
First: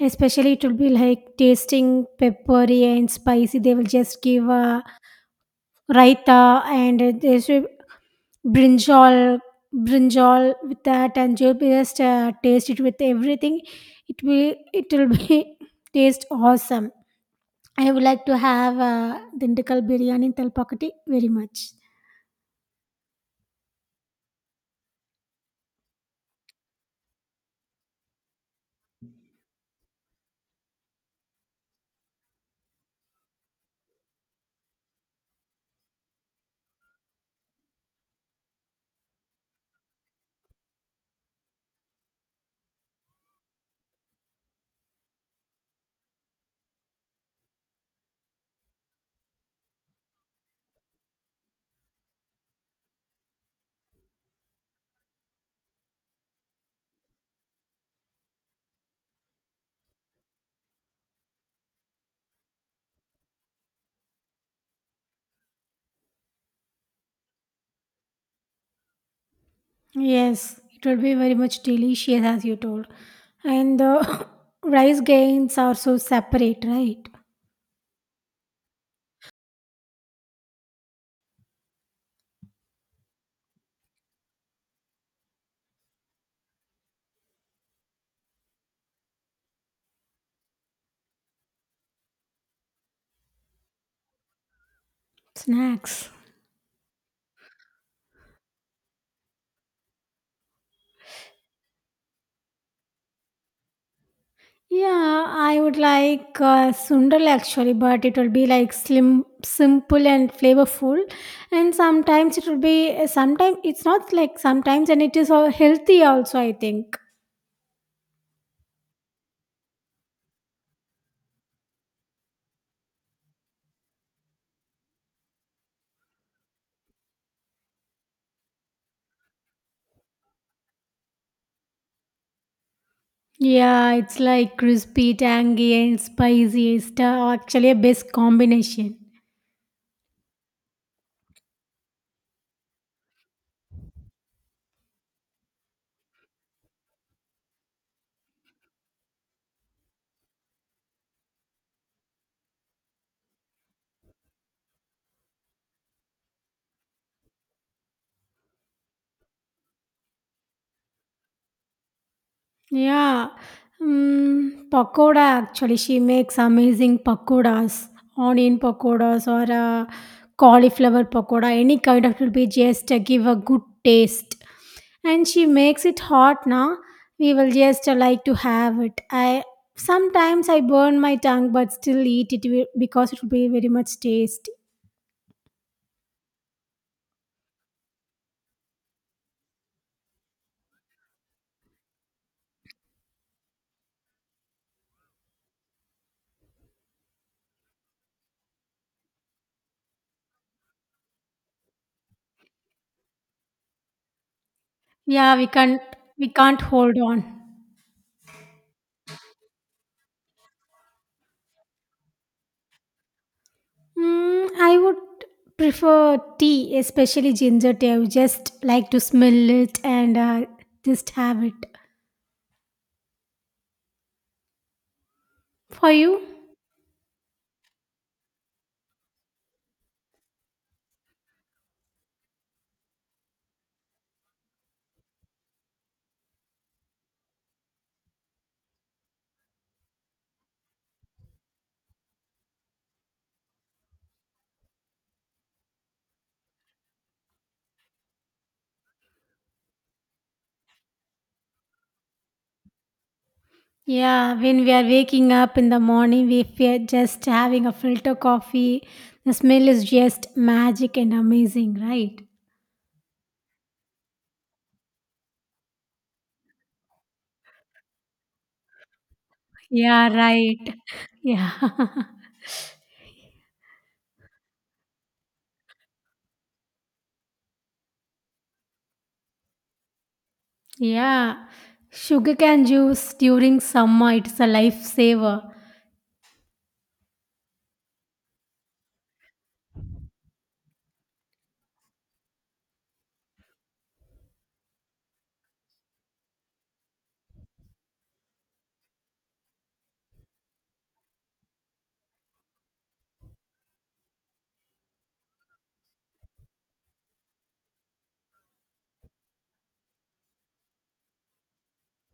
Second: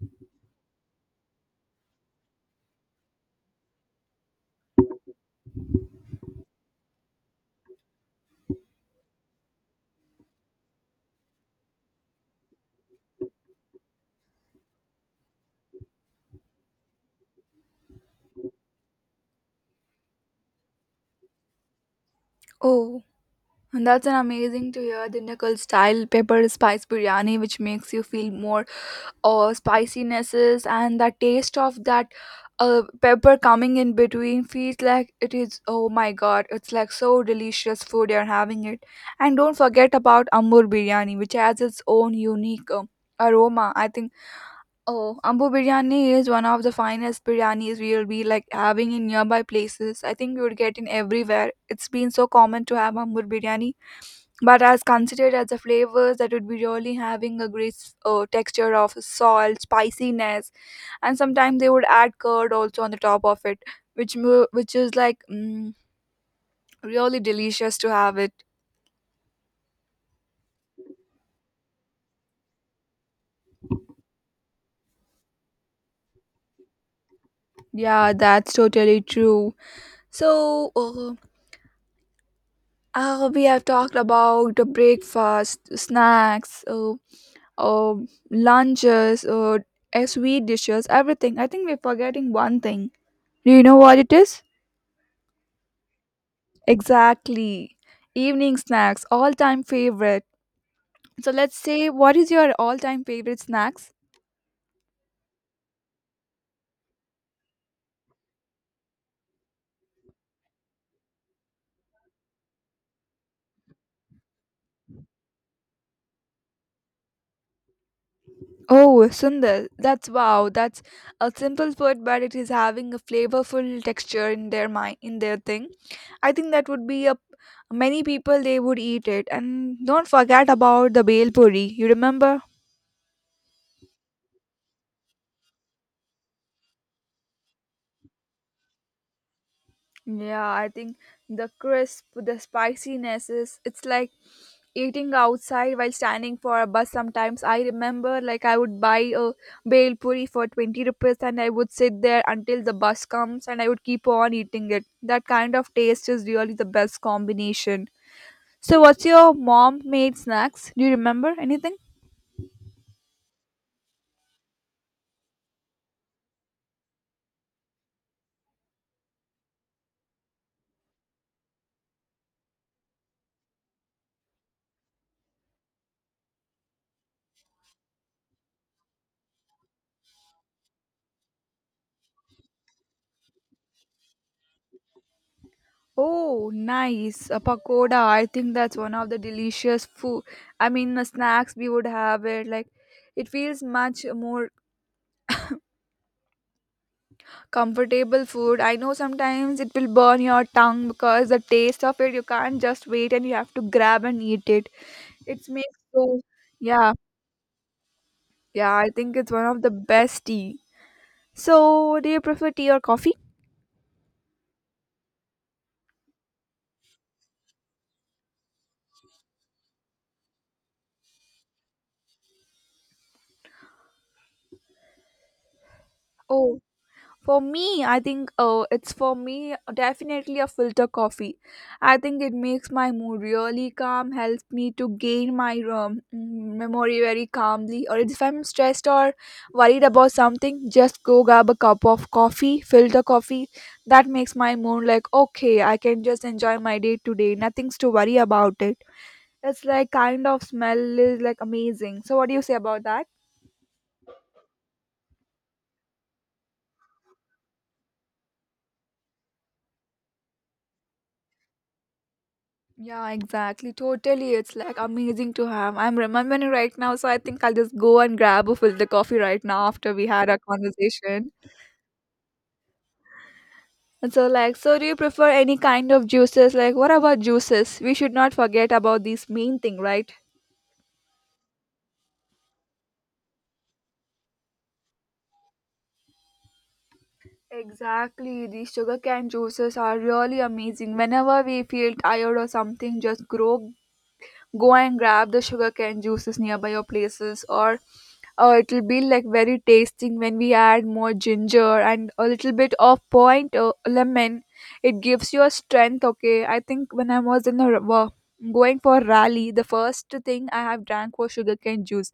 Especially it will be like tasting peppery and spicy. They will just give a raita and this brinjal, brinjal with that, and you'll be just taste it with everything. It will be [laughs] taste awesome. I would like to have Dindikkal biryani in Talpakati very much.
Oh, and that's an amazing to hear the knuckle style pepper spice biryani, which makes you feel more or spicinesses. And that taste of that pepper coming in between feels like it is, oh my god, it's like so delicious food you're having it. And don't forget about Ambur biryani, which has its own unique aroma, I think. Oh, Ambur biryani is one of the finest biryanis we'll be like having in nearby places. I think you would get in everywhere. It's been so common to have Ambur biryani, but as considered as the flavors, that would be really having a great texture of salt, spiciness. And sometimes they would add curd also on the top of it, which which is like really delicious to have it.
Yes, it will be very much delicious, as you told. And the [laughs] [coughs] rice grains are so separate, right?
Yeah, that's totally true. So we have talked about the breakfast, snacks, uh, lunches, sweet dishes, everything. I think we're forgetting one thing. Do you know what it is?
Snacks.
Exactly. Evening snacks, all-time favorite. So let's say, what is your all-time favorite snacks?
Yeah, I would like sundal actually, but it will be like slim, simple, and flavorful. And sometimes it will be, sometimes it's not like sometimes, and it is all healthy also, I think.
Oh, Sundar, that's wow. That's a simple food, but it is having a flavorful texture in their mind, in their thing. I think that would be a many people they would eat it. And don't forget about the bel puri. You remember?
Yeah, it's like crispy, tangy, and spicy. It's actually a best combination.
Yeah, I think the crisp, the spiciness, is it's like eating outside while standing for a bus. Sometimes I remember, like, I would buy a bhel puri for 20 rupees, and I would sit there until the bus comes, and I would keep on eating it. That kind of taste is really the best combination. So what's your mom made snacks? Do you remember anything?
Yeah, mm, pakoda actually. She makes amazing pakodas, onion pakodas or cauliflower pakoda. Any kind of will be just give a good taste. And she makes it hot now. We will just like to have it. I sometimes I burn my tongue, but still eat it because it will be very much tasty.
Oh, nice. A pakoda. I think that's one of the delicious food. I mean, the snacks we would have it. Like, it feels much more comfortable food. I know sometimes it will burn your tongue because the taste of it, you can't just wait and you have to grab and eat it.
Yeah,
It makes so,
we can't
yeah,
hold on.
yeah, I think it's one of the best tea. So, do you prefer tea or coffee?
Mm, I would prefer tea, especially ginger tea. I would just like to smell it and just have it. For you?
Oh. For me, I think it's for me definitely a filter coffee. I think it makes my mood really calm, helps me to gain my memory very calmly. Or if I'm stressed or worried about something, just go grab a cup of coffee, filter coffee. That makes my mood like, okay, I can just enjoy my day today. Nothing's to worry about it. It's like kind of smell is like amazing. So, what do you say about that?
Yeah, when we are waking up in the morning, if we are just having a filter coffee, the smell is just magic and amazing, right?
Yeah, exactly. Totally. It's like amazing to have. I'm remembering right now, so I think I'll just go and grab a filter coffee right now after we
Yeah,
had our
right.
conversation.
Yeah. [laughs]
And so, like, so do you prefer any kind of juices? Like what about juices? We should not forget about this main thing, right?
Yeah. Sugarcane juice during summer, it's a lifesaver.
Exactly. These sugarcane juices are really amazing. Whenever we feel tired or something, just grow go and grab the sugarcane juices nearby your places, or it'll be like very tasting when we add more ginger and a little bit of point lemon. It gives you a strength. Okay, I think when I was in a going for rally, the first thing I have drank was sugarcane juice.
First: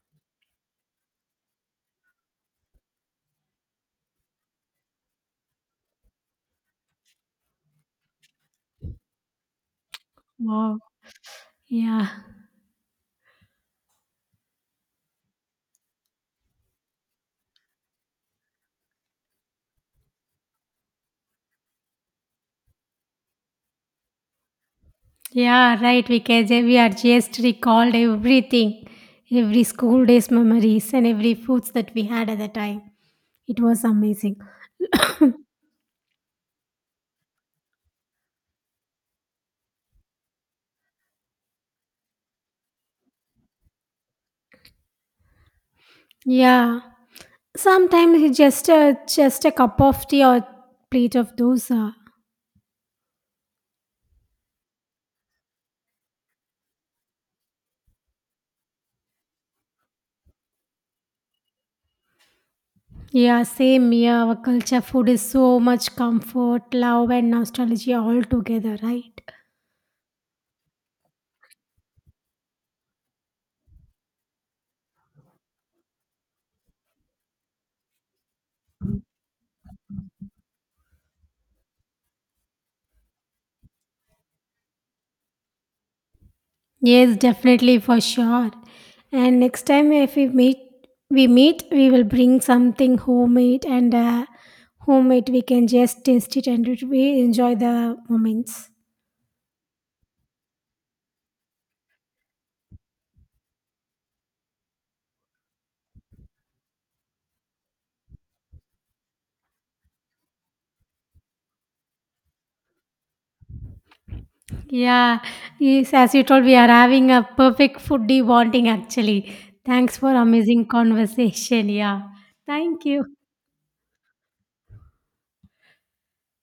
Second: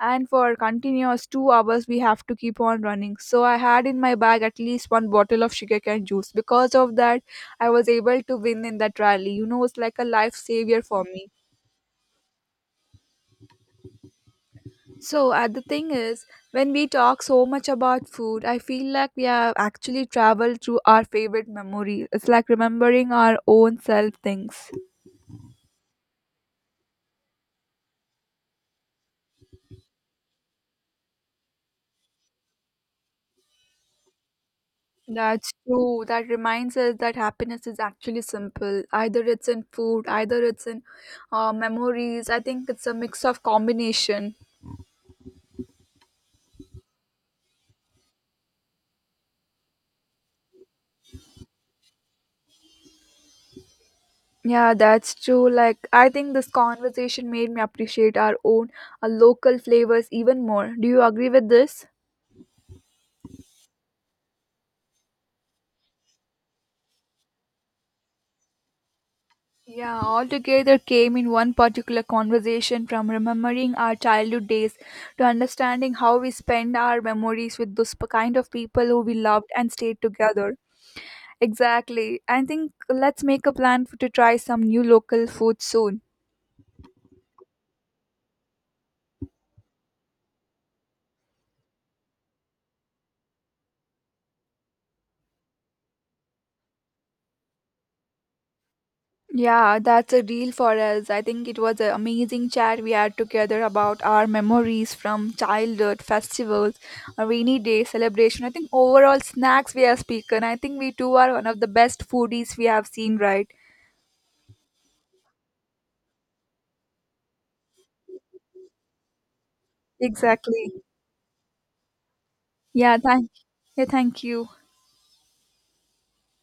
And for continuous 2 hours we have to keep on running, so I had in my bag at least one bottle of sugarcane juice. Because of that, I was able to win in that rally, you know. It's like a life
Wow.
savior for me.
Yeah.
So, the thing is, when we talk so much about food, I feel like we have actually traveled through our favorite memory. It's like remembering our own self things.
Yeah, right, because we are just recalled everything, every school days memories and every foods that we had at the time. It was amazing.
That's true. That reminds us that happiness is actually simple. Either it's in food, either it's in memories. I think it's a mix of combination.
Yeah, sometimes it's just a cup of tea or plate of dosa.
Yeah, that's true. Like, I think this conversation made me appreciate our own local flavors even more. Do you agree with this?
Yeah, same. Yeah, our culture food is so much comfort, love, and nostalgia all together, right?
Yeah, all together came in one particular conversation from remembering our childhood days to understanding how we spend our memories with those kind of people who we loved and stayed together. Exactly. I think let's make a plan to try some new local food soon.
Yes, definitely for sure. And next time if we meet, we will bring something homemade and homemade. We can just taste it, and it- we enjoy the moments.
Yeah, that's a deal for us. I think it was an amazing chat we had together about our memories from childhood, festivals, a rainy day celebration. I think overall snacks we have spoken. I think we two are one of the best foodies we have seen, right?
Yeah, yes. As you told, we are having a perfect foodie bonding actually. Thanks for amazing
Exactly.
conversation. Yeah, thank
Yeah,
you.
thank yeah, thank you.